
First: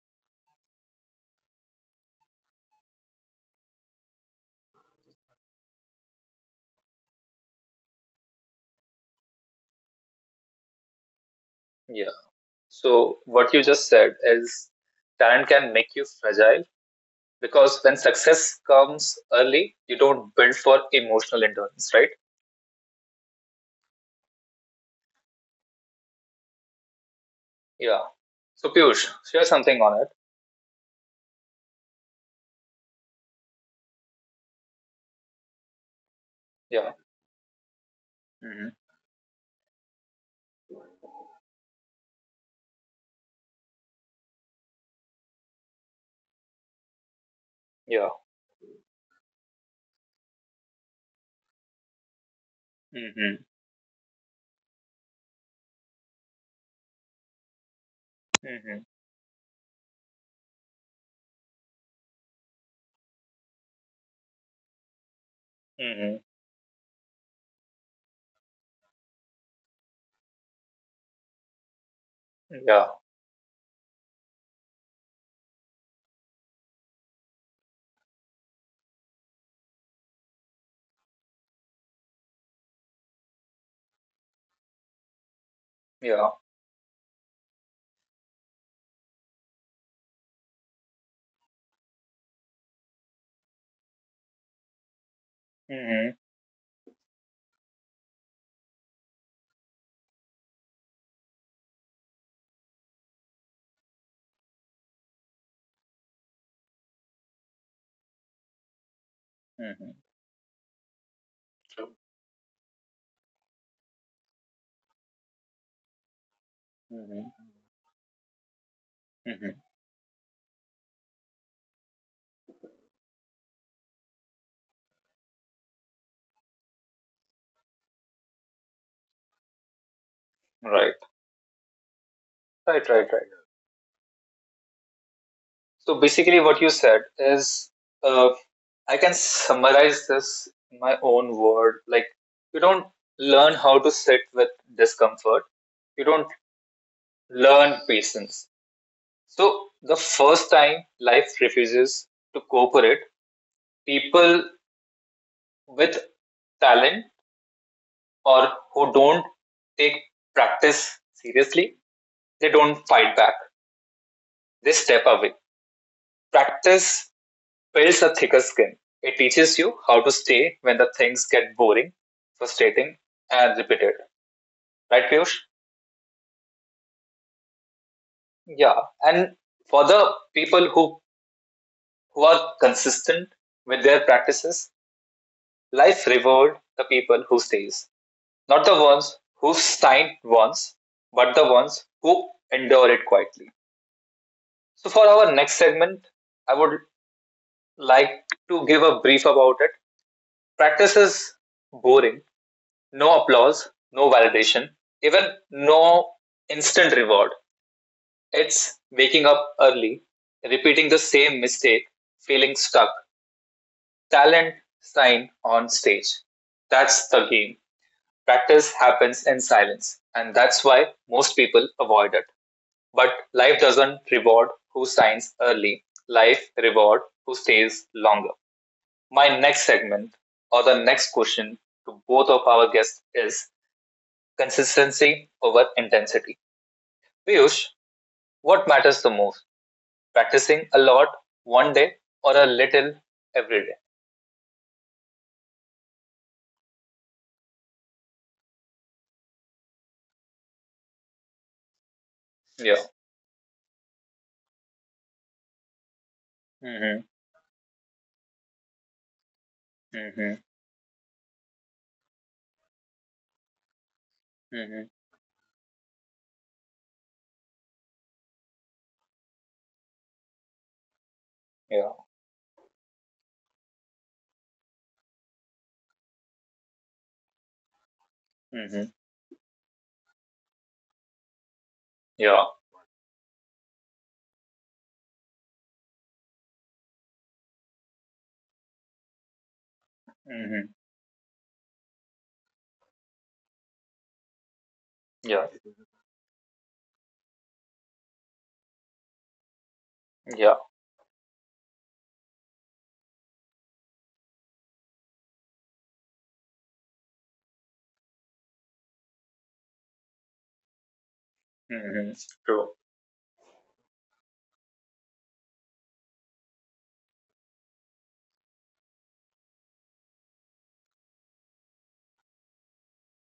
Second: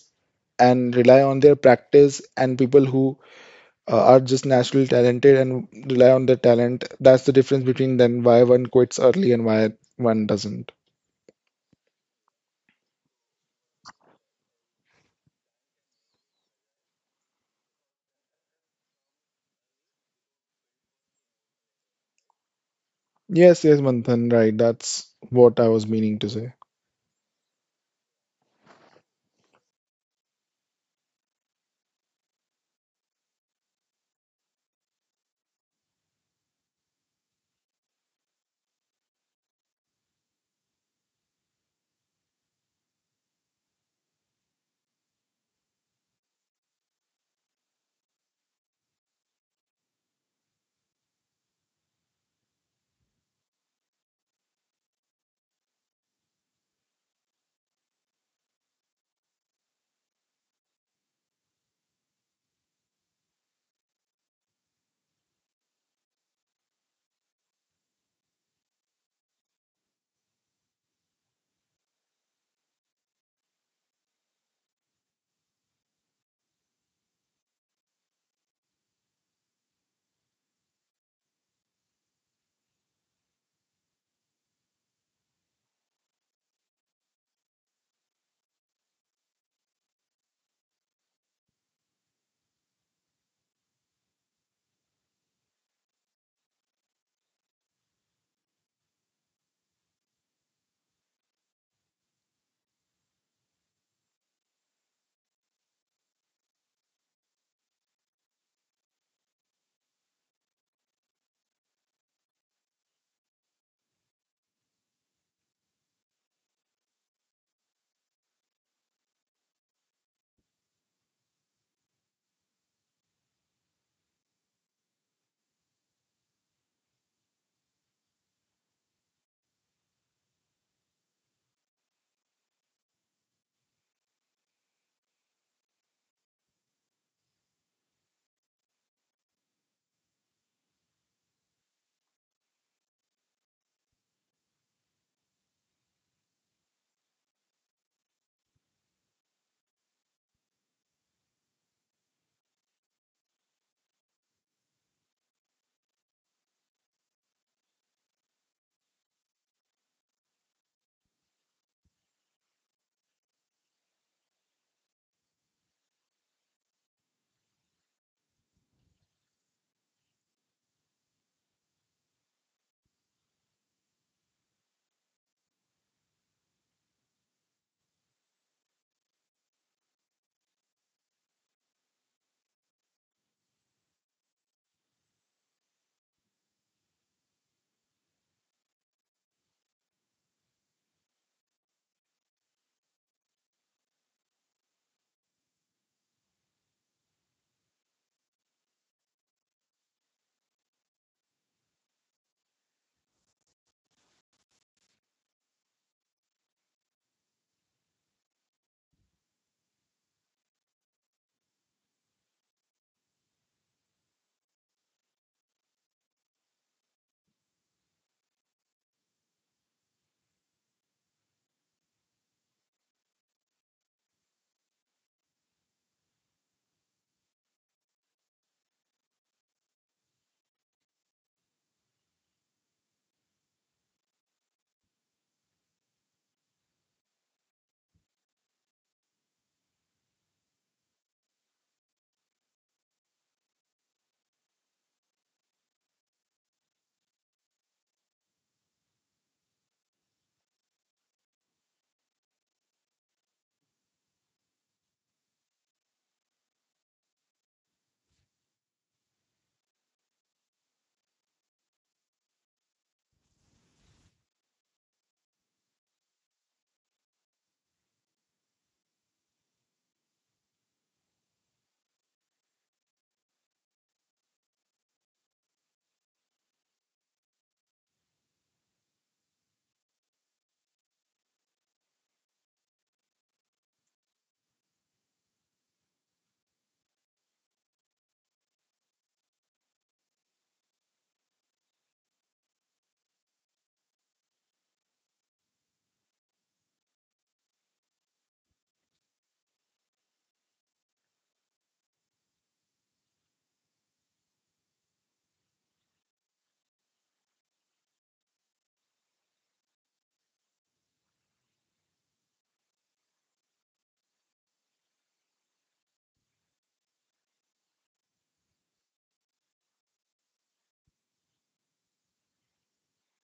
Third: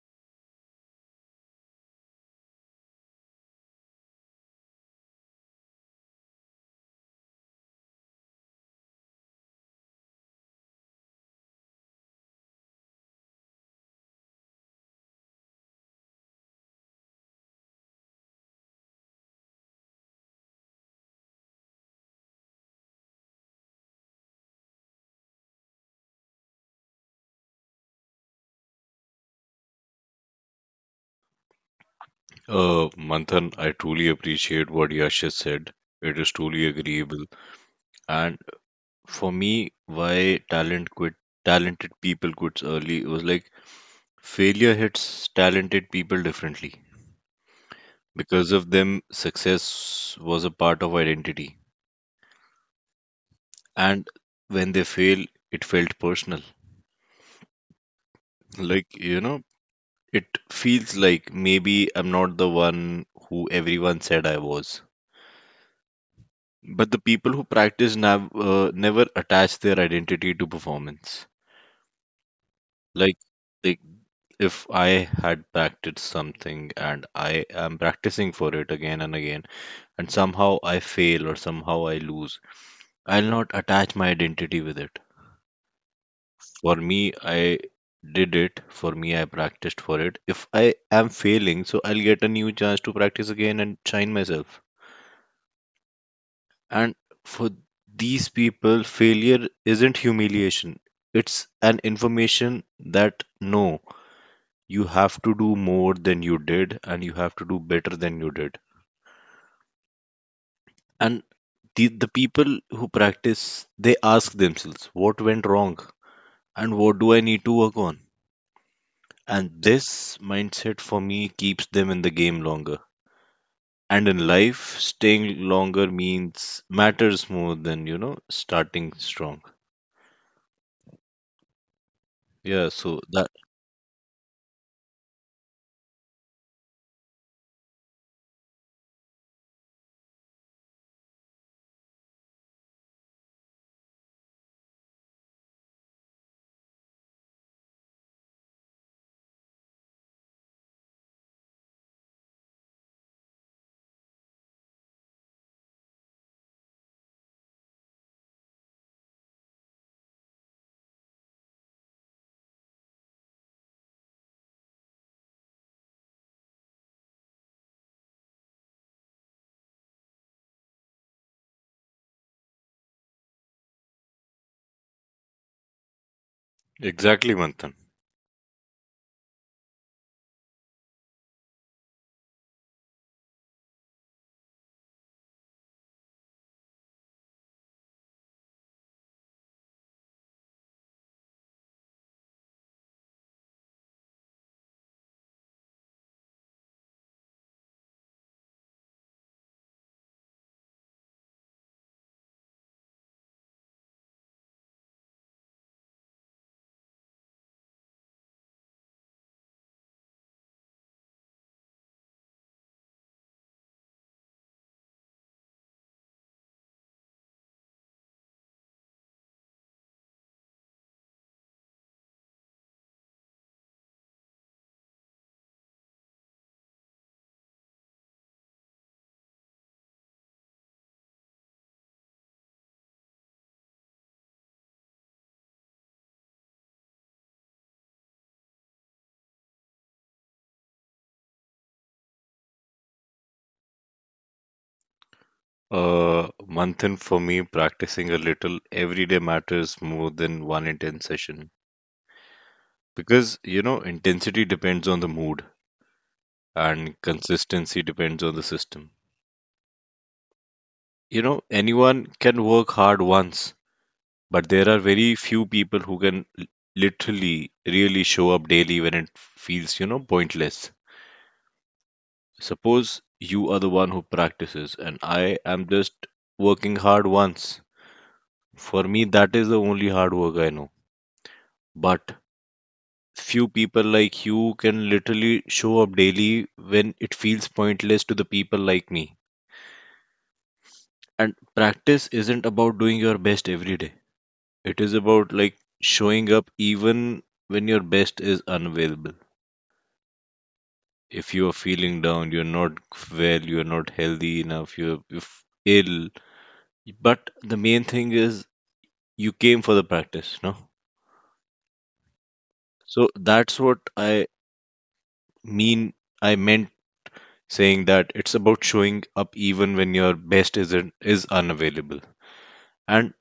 B: and rely on their practice and people who are just naturally talented and rely on their talent. That's the difference between then why one quits early and why one doesn't.
A: Yeah. So, what you just said is talent can make you fragile because when success comes early, you don't build for emotional endurance, right?
B: Yes, Manthan, right, that's what I was meaning to say.
A: Yeah. So, Piyush, share something on it.
C: Manthan, I truly appreciate what Yash has said. It is truly
A: Yeah.
C: agreeable. And
A: Mm-hmm.
C: for me, why talent quit talented people quits early was like failure hits talented people differently.
A: Yeah.
C: Because of them success was a part of identity,
A: Mm-hmm.
C: and when they fail it felt personal.
A: Mm-hmm.
C: Like, you know, it feels like maybe I'm not the one who everyone said I was.
A: Mm-hmm.
C: But the people who practice never attach their identity to performance.
A: Yeah.
C: Like, they if I had practiced something and I am practicing for it again and again, and somehow I fail or somehow I lose, I'll not attach my identity with it.
A: Yeah.
C: For me, I did it. For me, I practiced for it. If I am failing, so I'll get a new chance to practice again and shine myself.
A: Mm-hmm.
C: And for these people, failure isn't humiliation, it's an information. That no, you have to do more than you did and you have to do better than you did.
A: Mm-hmm.
C: And the,
A: True.
C: the people who practice, they ask themselves what went wrong and what do I
A: Mm-hmm.
C: need to work on.
A: Mm-hmm.
C: And this mindset for me keeps them in the game longer, and in life staying longer means matters more than, you know, starting strong.
A: Right.
C: Yeah,
A: Right.
C: so
A: Right. Right.
C: that.
A: So basically, what you said is, uh, I can summarize this in my own word. Like, you don't learn how to sit with discomfort, you don't learn patience. So, the first time life refuses to cooperate, people with talent or who don't take practice seriously, they don't fight back, they step away. Practice builds a thicker skin. It teaches you how to stay when the things get boring, frustrating, and repeated. Right, Piyush?
C: Exactly, Manthan.
A: Yeah. And for the people who are consistent with their practices, life rewards the people who stays. Not the ones who signed once, but the ones who endure it quietly. So for our next segment, I would like to give a brief about it. Practice is boring. No applause, no validation, even no instant reward. It's waking up early, repeating the same mistake, feeling stuck. Talent signed on stage. That's the game. Practice happens in silence, and that's why most people avoid it. But life doesn't reward who signs early, life reward who stays longer. My next segment or the next question to both of our guests is consistency over intensity. Piyush, what matters the most? Practicing a lot one day or a little every
C: uh Manthan, for me practicing a little every day matters more than one intense session.
A: day? Yeah.
C: Because, you know, intensity depends on the mood
A: Mm-hmm.
C: and consistency depends on the system.
A: Mm-hmm.
C: You know, anyone can work hard once, but there are
A: Mm-hmm.
C: very few people who can literally really show up daily when it feels, you know, pointless.
A: Yeah.
C: Suppose you are the one who practices and I am just working hard once.
A: Mm-hmm.
C: For me, that is the only hard work I know. But
A: Yeah.
C: few people like you can literally show up daily when it feels pointless to the people like me.
A: Mm-hmm.
C: And practice isn't about doing your best every day, it is about
A: Yeah.
C: like showing up even when your best is unavailable.
A: Yeah.
C: If you are feeling down, you're not well, you're not healthy enough, you're ill, but the main thing is you came for the practice, no?
A: Mm-hmm. True.
C: So that's what mean I meant saying that it's about showing up even when your best isn't is unavailable. And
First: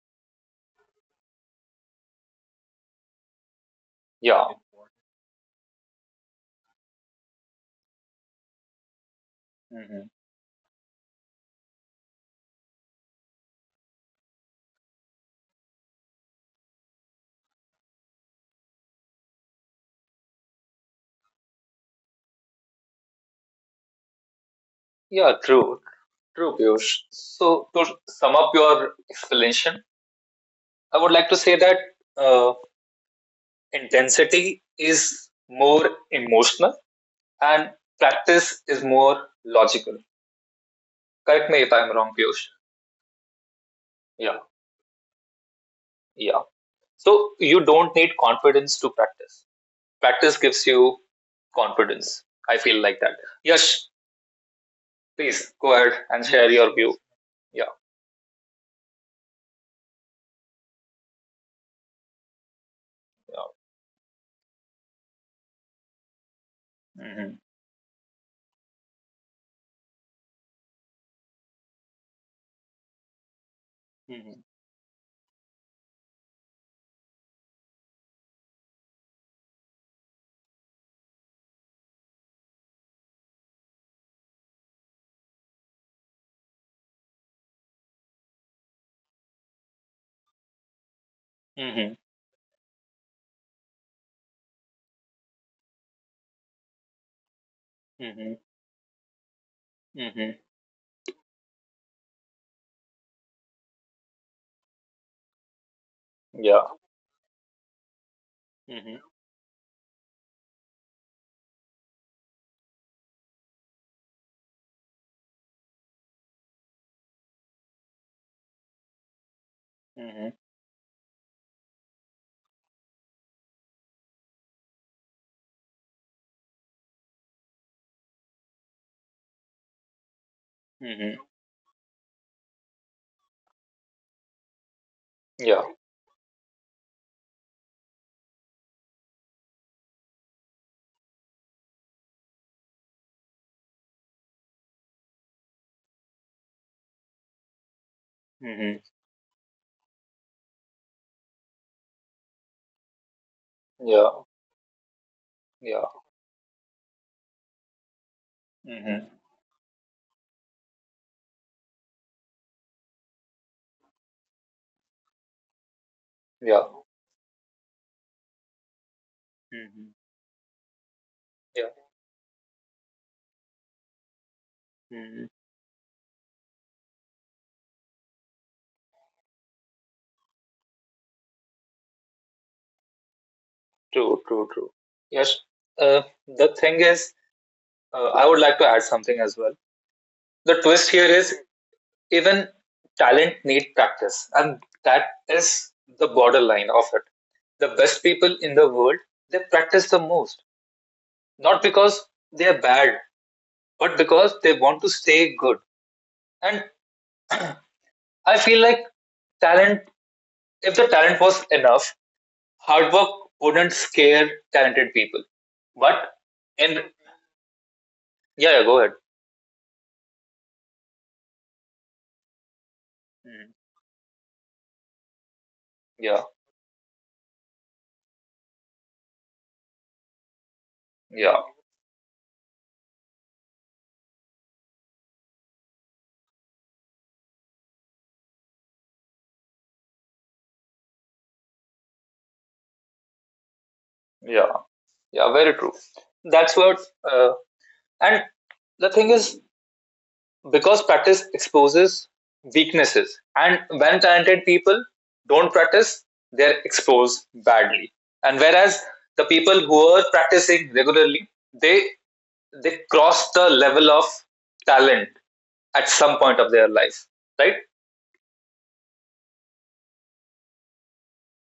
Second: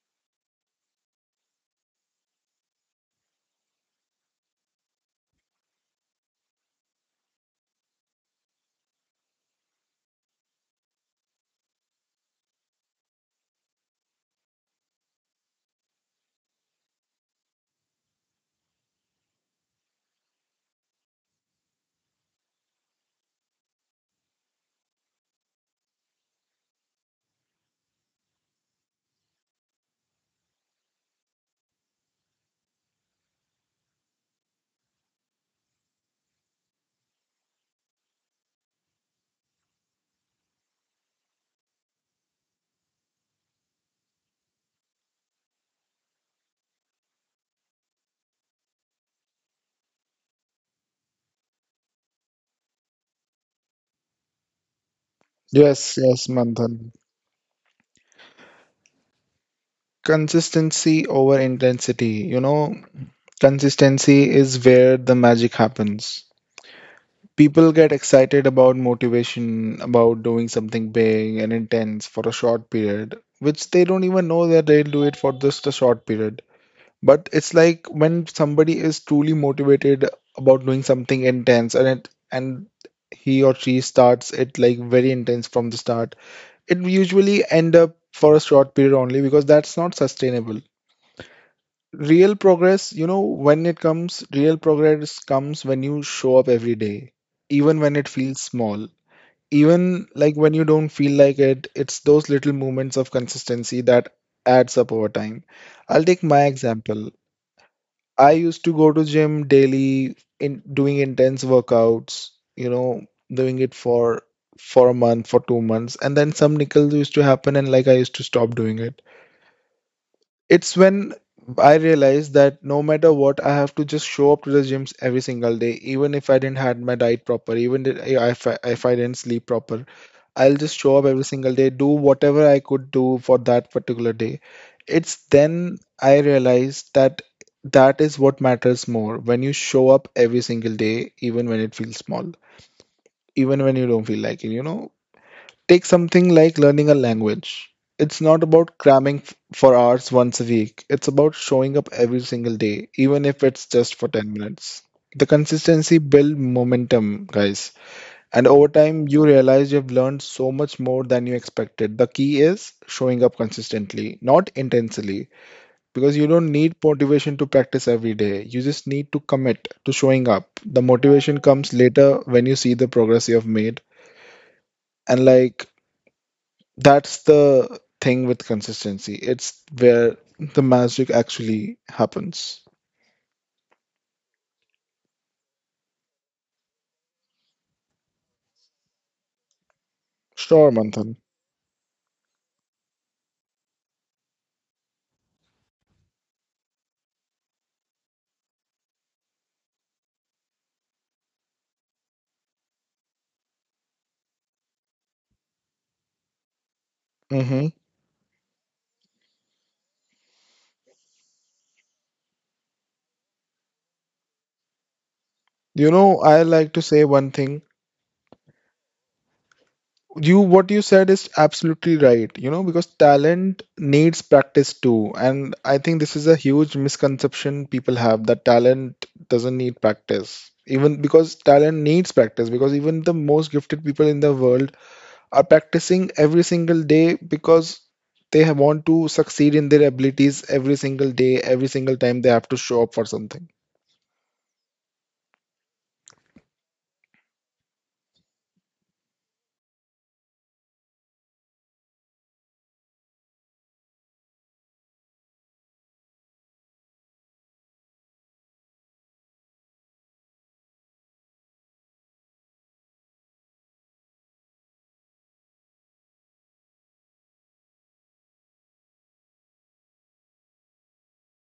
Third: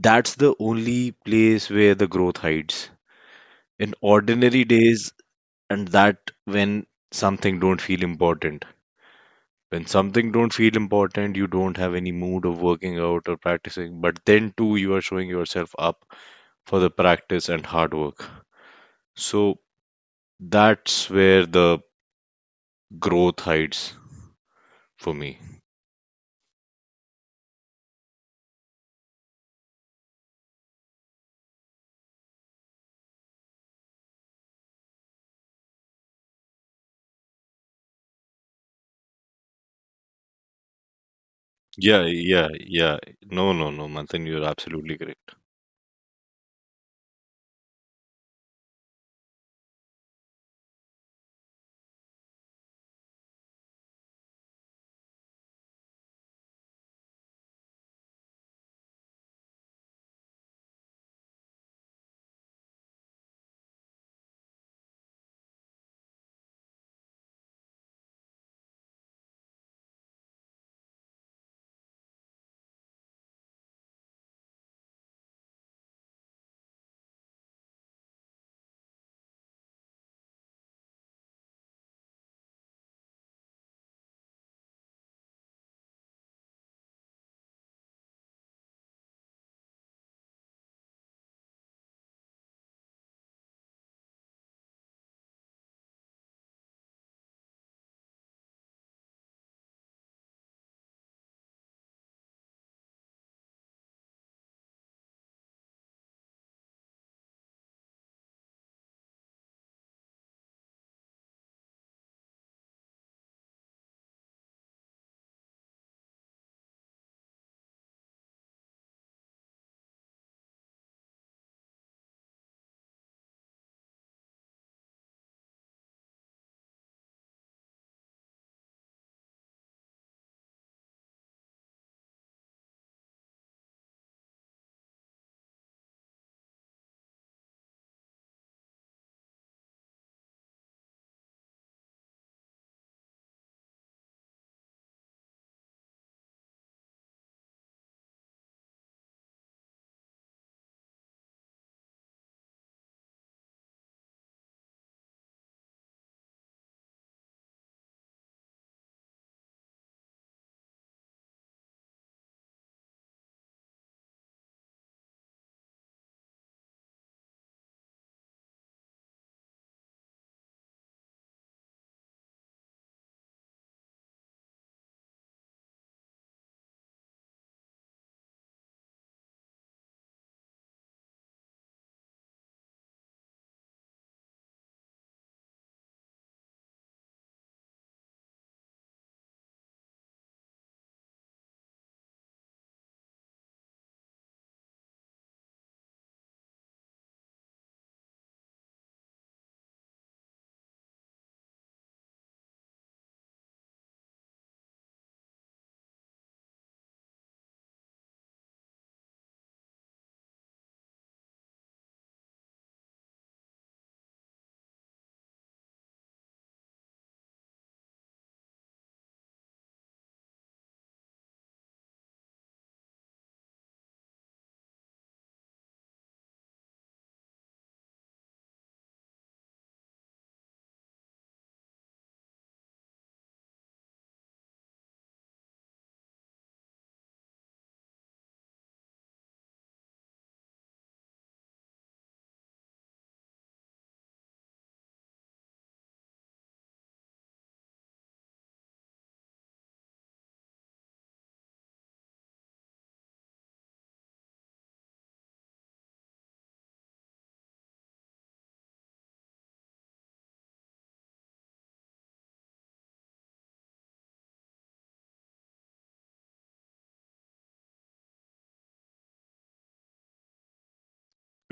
C: that's the only place where the growth hides, in
A: Yeah.
C: ordinary days. And that when something don't feel important when
A: Mm-hmm.
C: something don't feel important, you don't have any mood of working out or practicing, but then too you are showing yourself up for the practice and hard work. So that's where the growth hides for me.
A: Yeah. True. True, Piyush. So to sum up your explanation, I would like to say that, uh, intensity is more emotional and practice is more logical. Correct me if I'm
C: yeah
A: wrong,
C: yeah
A: Piyush.
C: yeah, no, Manthan,
A: Yeah.
C: you're absolutely correct.
A: Yeah. So you don't need confidence to practice. Practice gives you confidence. I feel like that. Yash, please go
B: yes
A: ahead
B: yes
A: and share your
B: Manthan,
A: view. Yeah.
B: consistency over intensity, you know,
A: Yeah.
B: consistency is where the magic happens.
A: Mm-hmm.
B: People get excited about motivation, about doing something big and intense for a short period, which they don't even
A: Mm-hmm.
B: know that they'll do it for just a short period. But it's like when somebody is truly motivated about doing something intense and he or she starts it like very intense from the start, it usually end up for a short period only because that's not sustainable.
A: Mm-hmm.
B: Real progress, you know, when it comes, real progress comes when you show up every day even when it
A: Mm-hmm.
B: feels small, even
A: Mm-hmm.
B: like when you don't feel like it, it's those little moments of consistency that adds up over time. I'll take my
A: Yeah.
B: example. I used to go
A: Mm-hmm.
B: to gym daily in doing intense workouts, you know, doing it for a month, for 2 months, and then some nickels used to happen and like I used to stop doing it.
A: Mm-hmm.
B: It's when I realized that no matter what, I have to just show up to the gyms every single day, even if I didn't had my diet proper, even if I didn't sleep proper. I'll just show up
A: Mm-hmm.
B: every single day, do whatever I could do for that particular day. It's
A: Yeah.
B: then I realized that that is what matters more when you show up every single day, even when it feels small, even when you don't feel like it, you know. Take something like learning a language. It's not about
A: Mm-hmm.
B: cramming for hours once a week. It's about showing up every single day, even if it's just for
A: Yeah.
B: 10 minutes. The
A: Yeah.
B: consistency build momentum, guys. And over
A: Mm-hmm.
B: time, you realize you've learned so much more than you expected. The key is showing up consistently, not intensely, because you don't
A: Yeah.
B: need motivation to practice every day. You just need to commit
A: Mm-hmm.
B: to showing up. The motivation
A: Yeah.
B: comes later when you see the progress you have made. And
A: Mm-hmm.
B: like, that's the thing with consistency. It's where the magic actually happens.
A: True. True. True. Yes. The thing is, I would like to add something as well. The
B: Sure,
A: twist here
B: Manthan.
A: is, even talent need practice, and that is the borderline of it. The best people in the world, they practice the most, not because they are bad, but because they want to stay good. And
B: Hmm.
A: I feel like talent, if the talent was enough, hard work wouldn't scare talented people.
B: You
A: But
B: know, I like to
A: and
B: say one thing.
A: yeah, yeah, go ahead.
B: You what you said is absolutely right, you know, because
A: Mm.
B: talent needs practice too, and I think this
A: Yeah,
B: is a huge misconception people have, that talent doesn't need practice, even because
A: yeah,
B: talent needs practice, because even the most gifted people in the world are practicing every single day because want to succeed in their abilities every single day, every single time they have to show up for something.
A: yeah, yeah, very true. That's what, uh, and the thing is, because practice exposes weaknesses, and when talented people don't practice, they're exposed badly. And whereas the people who are practicing regularly, they they cross the level of talent at some point of their life, right?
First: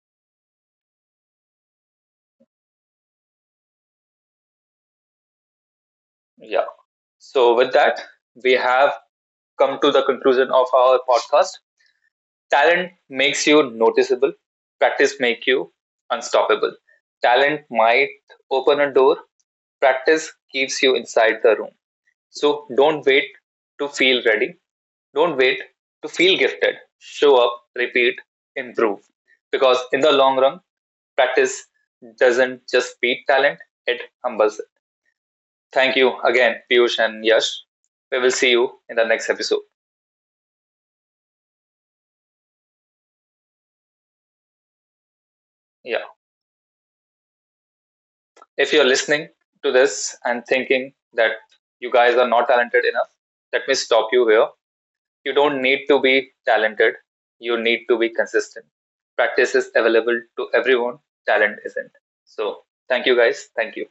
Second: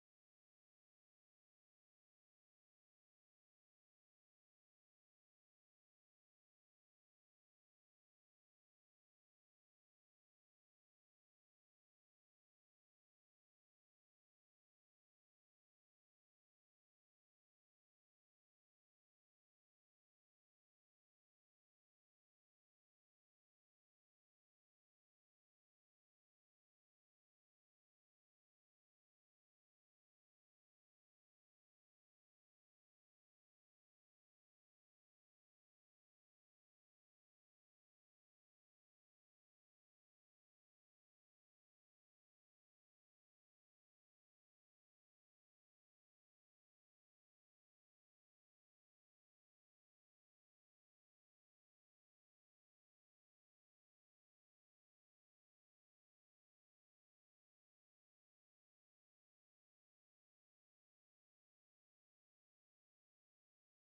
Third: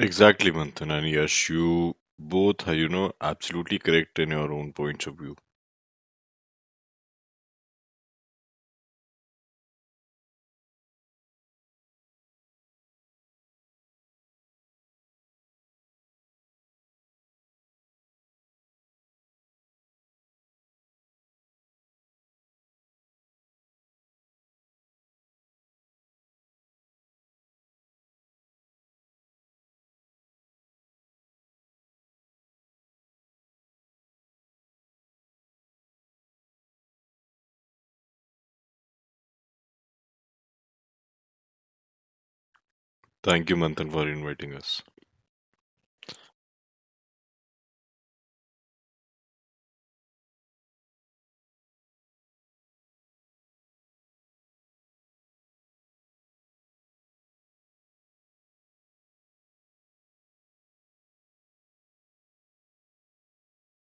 C: Exactly Manthan, and Yash, you both are, you know, absolutely correct in your own points of view.
A: Yeah, so with that, we have come to the conclusion of our podcast. Talent makes you noticeable, practice makes you unstoppable. Talent might open a door. Practice keeps you inside the room. So don't wait to feel ready. Don't wait to feel gifted. Show up, repeat, improve. Because in the long run, practice doesn't just beat talent, it humbles it. Thank you again, Piyush and Yash. We will see you in the next episode.
C: Thank you Manthan for inviting us.
A: Yeah. If you're listening to this and thinking that you guys are not talented enough, let me stop you here. You don't need to be talented, you need to be consistent. Practice is available to everyone, talent isn't. So, thank you guys. Thank you.